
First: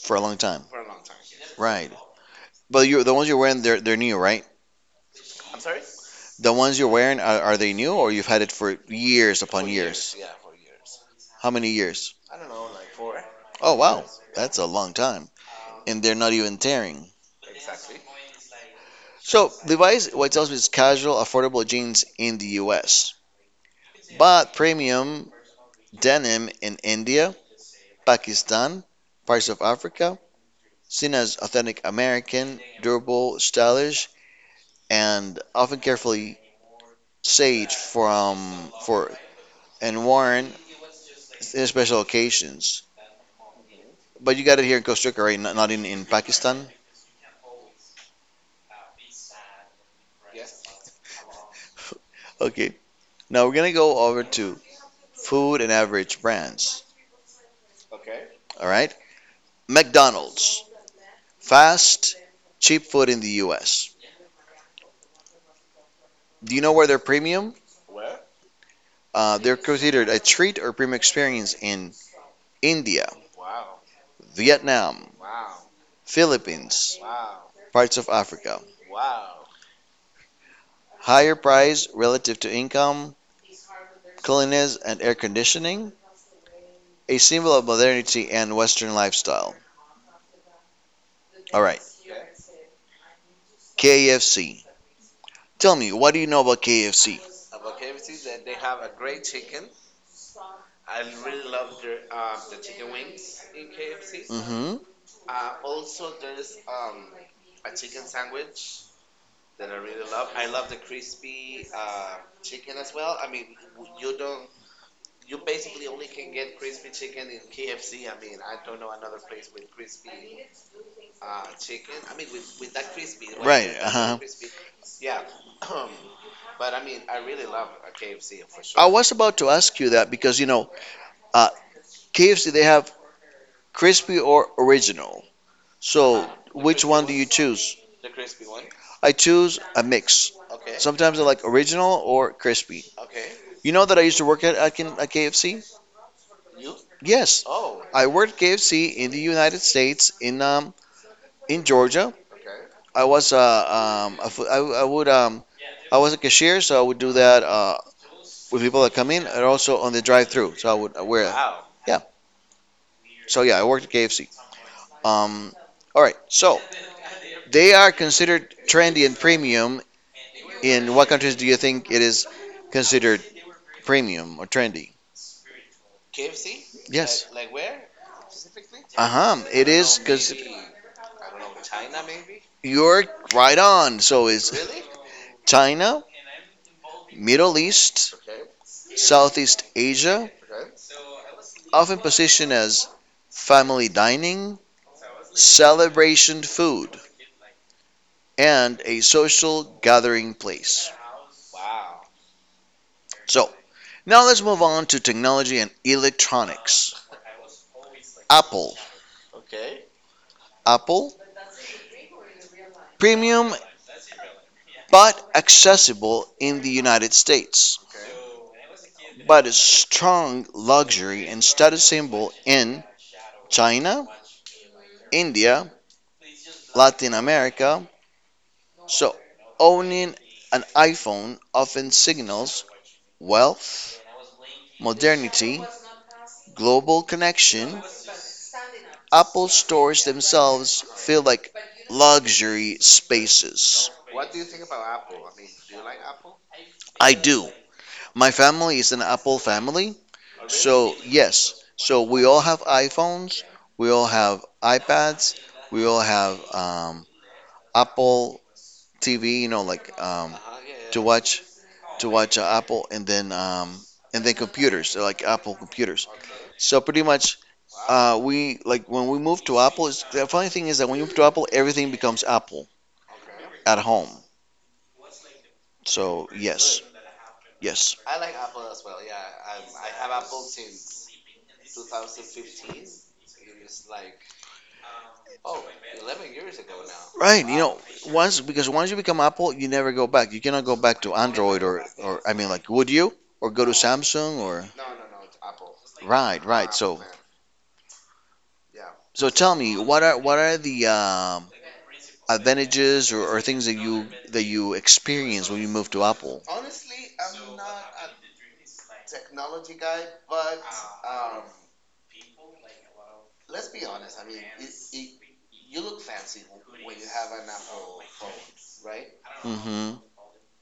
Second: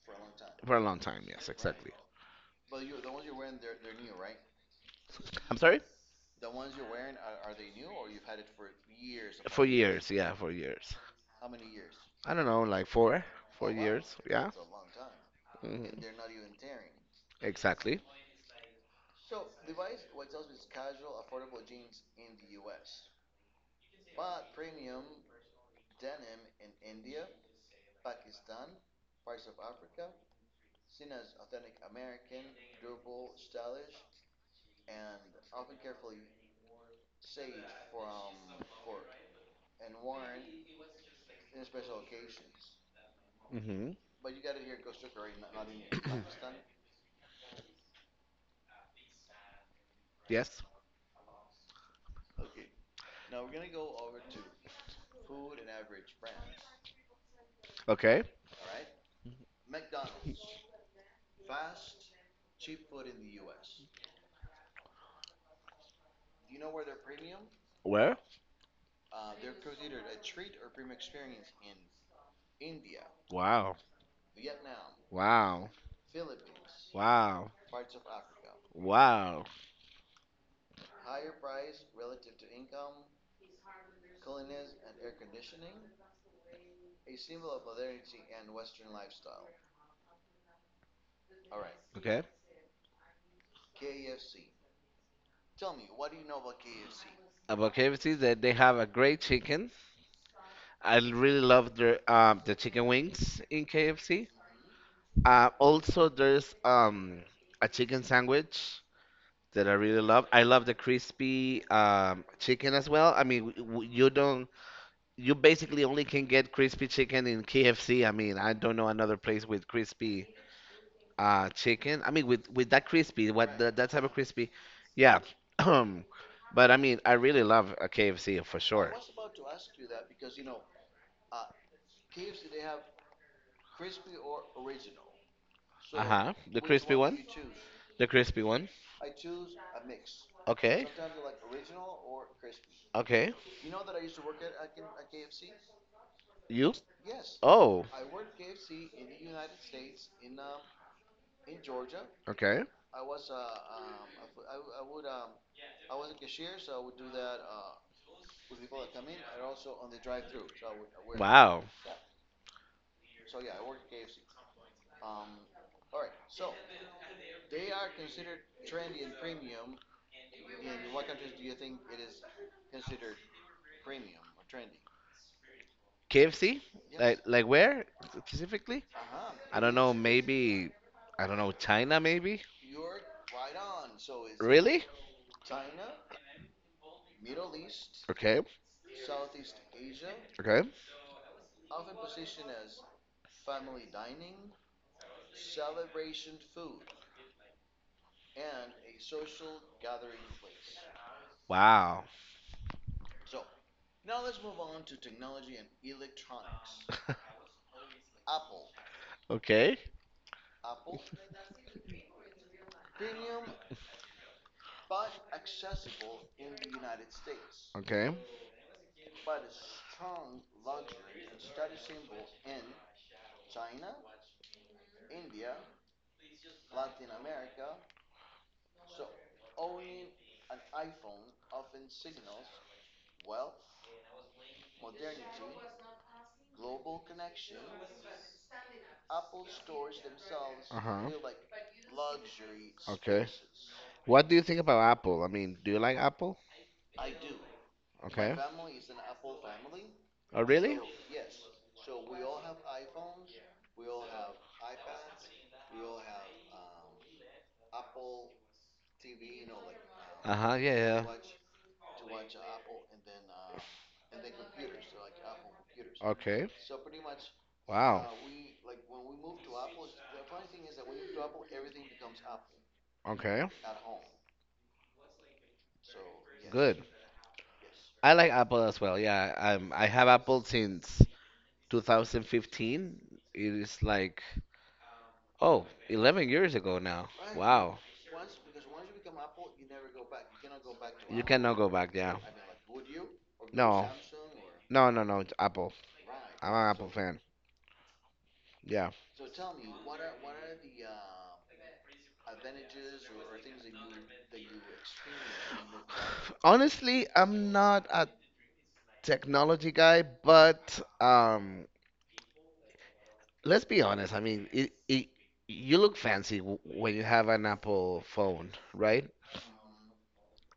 For a long time.
for a long time. Yes,
Right.
exactly.
But you're, the ones you're wearing, they're new, right?
I'm sorry?
The ones you're wearing, are they new or you've had it for years
For
upon
years,
years?
yeah, for years.
How many years?
I don't know, like 4
Oh, wow.
years, yeah.
That's a long time.
Mhm.
And they're not even tearing.
Exactly.
So, Levi's, what it tells me is casual, affordable jeans in the US, but premium denim in India, Pakistan, parts of Africa, seen as authentic American, durable, stylish, and often carefully sage from for and worn in special occasions.
Mhm.
But you got it here in Costa Rica, right? Not in, in Pakistan.
Yes.
Okay. Now we're gonna go over to food and average brands.
Okay.
All right. McDonald's, fast, cheap food in the U.S. Do you know where they're premium?
Where?
They're considered a treat or premium experience in India,
Wow.
Vietnam,
Wow,
Philippines,
wow,
parts of Africa.
wow.
Higher price relative to income, cleanliness, and air conditioning, a symbol of modernity and Western lifestyle. All right,
Okay.
KFC. Tell me, what do you know about KFC?
About KFC, that they have a great chicken. I really love their the chicken wings in KFC.
Mm hmm.
Also there's a chicken sandwich that I really love. I love the crispy chicken as well. I mean, w- w- you don't you basically only can get crispy chicken in KFC. I mean, I don't know another place with crispy chicken. I mean, with that crispy, what
Right.
the,
They.
that
Uh
type of
huh.
crispy, yeah. But I mean, I really love a KFC
Sure.
for
I sure.
sure.
Was about to ask you that because you know, uh, KFC they have crispy or original. So
Uh-huh.
uh-huh,
The
which
crispy
one do you choose?
the crispy one.
I choose a mix.
Okay,
Sometimes I like original or crispy.
okay.
You know that I used to work at KFC?
You?
Yes.
Oh,
I worked KFC in the United States in Georgia.
okay.
I was a fo- I would I was a cashier, so I would do that with people that come in, and also on the drive-through. So I would I wear it.
Wow.
Yeah. So yeah, I worked at KFC. Um, all right. So they are considered trendy and premium. In what countries do you think it is considered premium or trendy?
KFC?
Like, yes,
Like
like,
where specifically?
uh huh.
I
It I
don't know,
is know. Because
maybe, I don't know, China maybe?
you're right on. So is
Really?
China, Middle East,
Okay,
Southeast Asia,
okay.
often positioned as family dining, celebration food, and a social gathering place.
Wow.
So, now let's move on to technology and electronics. Apple.
Okay,
Apple, premium but accessible in the United States,
okay.
but a strong luxury and status symbol in China, India, Latin America, so owning an iPhone often signals wealth, modernity, global connection. Apple stores themselves
Uh-huh.
feel like luxury
Okay.
spaces.
What do you think about Apple? I mean, do you like Apple?
I do. My
Okay.
family is an Apple family,
Oh, really?
so yes. So we all have iPhones, we all have iPads, we all have Apple TV, you know,
Uh-huh, yeah,
to
yeah.
watch to watch Apple and then computers like Apple computers.
Okay.
So pretty much,
Wow.
we like when we moved to Apple. It's, the funny thing is that when you move to Apple, everything becomes Apple
Okay.
at home. So yes,
Good.
yes,
I like Apple as well. Yeah, I have Apple since 2015. It is like, oh, 11 years ago now.
right. You know,
Wow.
once because once you become Apple, you never go back. You cannot go back to Android or
Back, yeah. Or
I mean like would you or go to Samsung or
no, no, no. It's Apple.
right, right.
I'm
So
fan. Yeah.
so tell me what are the advantages or things that you experience when you move to Apple?
Honestly, I'm not a technology guy, but let's be honest. I mean, it, you look fancy w- when you have an Apple phone, right?
Hmm.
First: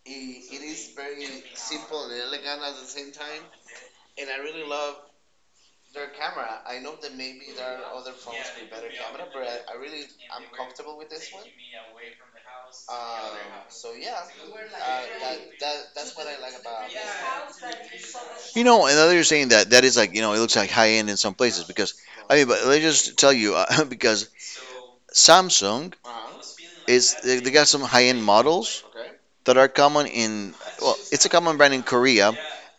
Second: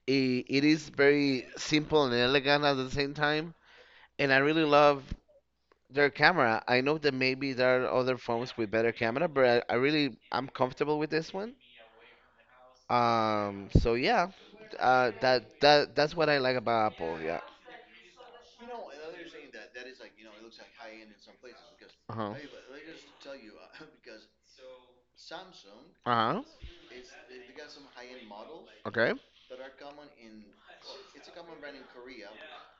It is very simple and elegant at the same time, and I really love their camera. I know that maybe there are other phones with better camera, but I really I'm comfortable with this one. So yeah, that's what I like about Apple. Yeah.
You know, another saying that is like you know it looks like high end in some places because
Uh huh.
I mean, but let me just tell you, because Samsung
Uh huh.
is they got some high end models
Okay.
that are common in, well it's a common brand in Korea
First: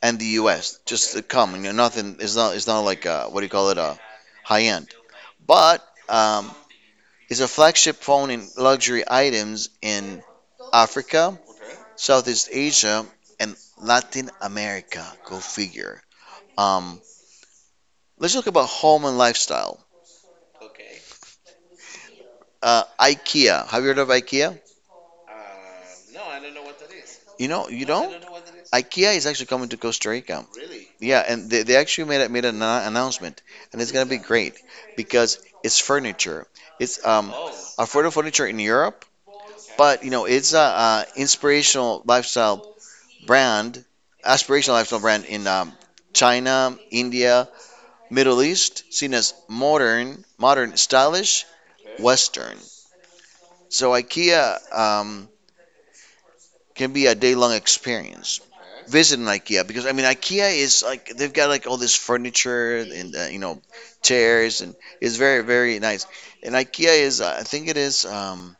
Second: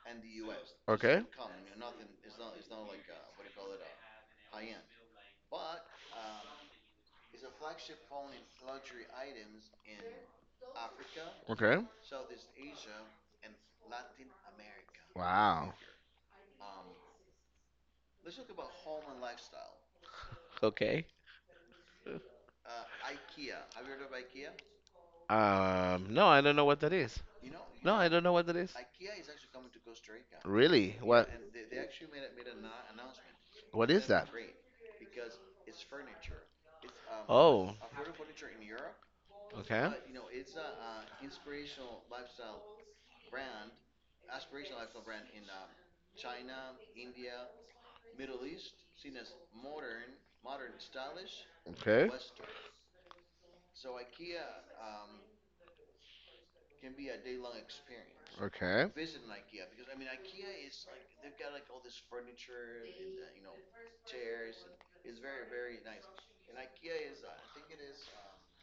and the U.S. Just
Okay.
common, you know, nothing. It's not like what do you call it high end, but it's a flagship phone in luxury items in Africa,
Okay.
Southeast Asia, and Latin America. Go
Wow.
figure. Um, let's talk about home and lifestyle.
Okay.
IKEA. Have you heard of IKEA?
No, I don't know what that is.
You know, you
No, I
don't?
don't know what that is.
IKEA is actually coming to Costa Rica.
Really?
Yeah,
What?
and they actually made an announcement, and
What
it's
is
gonna be great because it's furniture. It's
Oh.
affordable furniture in Europe,
Okay.
but you know it's a, inspirational lifestyle brand, aspirational lifestyle brand in China, India, Middle East, seen as modern, modern, stylish,
Okay.
Western. So IKEA can be a day-long experience
Okay.
visiting IKEA because I mean IKEA is like they've got like all this furniture and you know chairs and it's very nice. And IKEA is I think it is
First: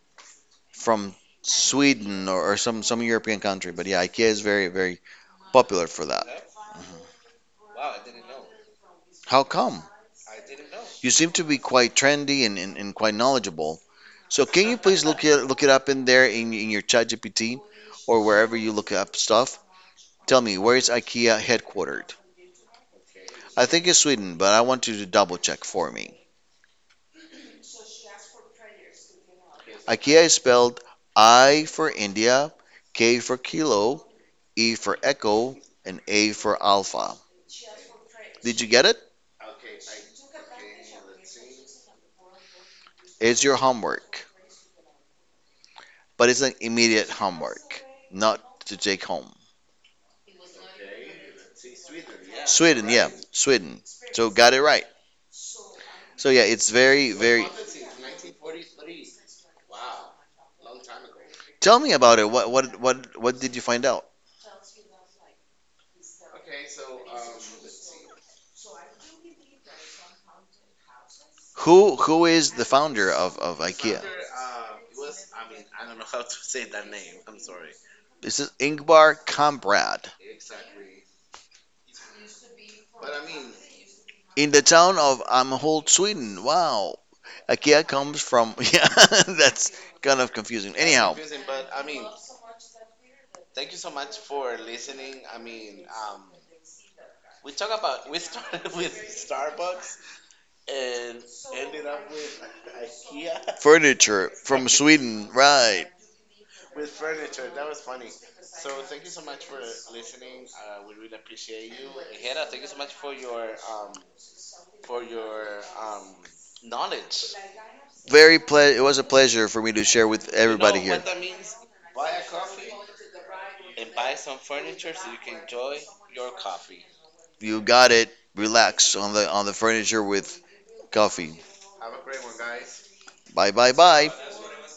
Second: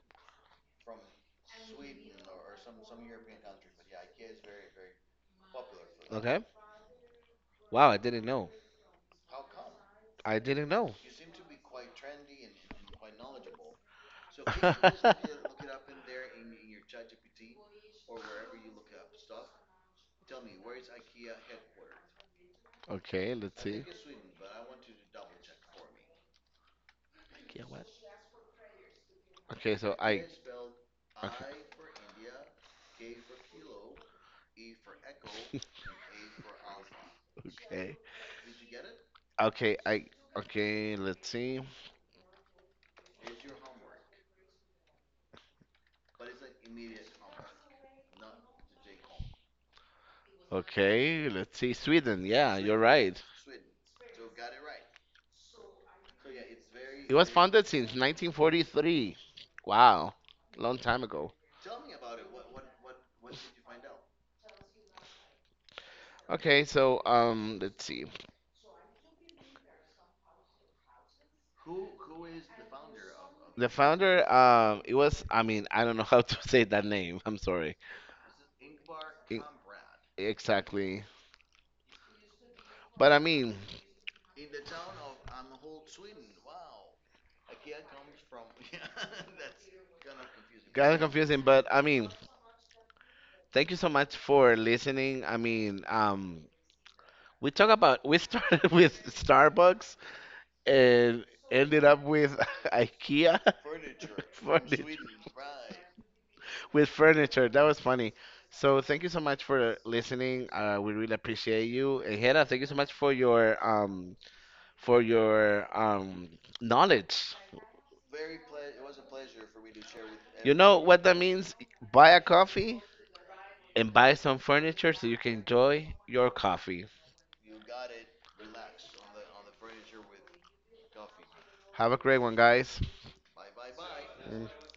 from Sweden or some European country, but yeah, IKEA is very popular for that.
Okay.
Mm-hmm.
Wow, I didn't know.
How come?
I didn't know.
You seem to be quite trendy and quite knowledgeable. So can you please look it up in there in your ChatGPT or wherever you look up stuff. Tell me, where is IKEA headquartered?
Okay, let's
I
see.
think it's Sweden, but I want you to double check for me.
Okay, what? Okay, so I.
IKEA is spelled I for India, K for Kilo, E for Echo, and A for Alpha.
Okay.
Did you get it?
Okay, I okay, let's see.
It's your homework, but it's an immediate homework, not to take home.
Okay, let's see. Sweden, yeah, you're
Sweden, yeah,
right.
Sweden. So got it right. So yeah, it's very,
It was
very.
founded since 1943. Wow, long time ago.
Tell me about it. What did you find out?
Okay, so let's see.
Who is the founder of
The
IKEA?
founder, it was. I mean, I don't know how to say that name. I'm sorry.
This is Ingvar
E-
Kamprad
Exactly. But I mean,
in the town of Amhult, Sweden. Wow. IKEA comes from. Yeah, that's kind of confusing.
kind of
Anyhow,
confusing. But I mean, thank you so much for listening. I mean, we talk about we started with Starbucks and ended up with IKEA.
furniture from
Furniture.
Sweden. Right.
With furniture. That was funny. So thank you so much for listening. We really appreciate you. And Hannah, thank you so much for your for your um knowledge.
It was a pleasure for me to share with
You know
everybody
everyone.
here.
What that means? Buy a coffee and buy some furniture so you can enjoy your coffee.
You got it. Relax on the furniture with coffee.
Have a great one, guys.
Bye.
Mm.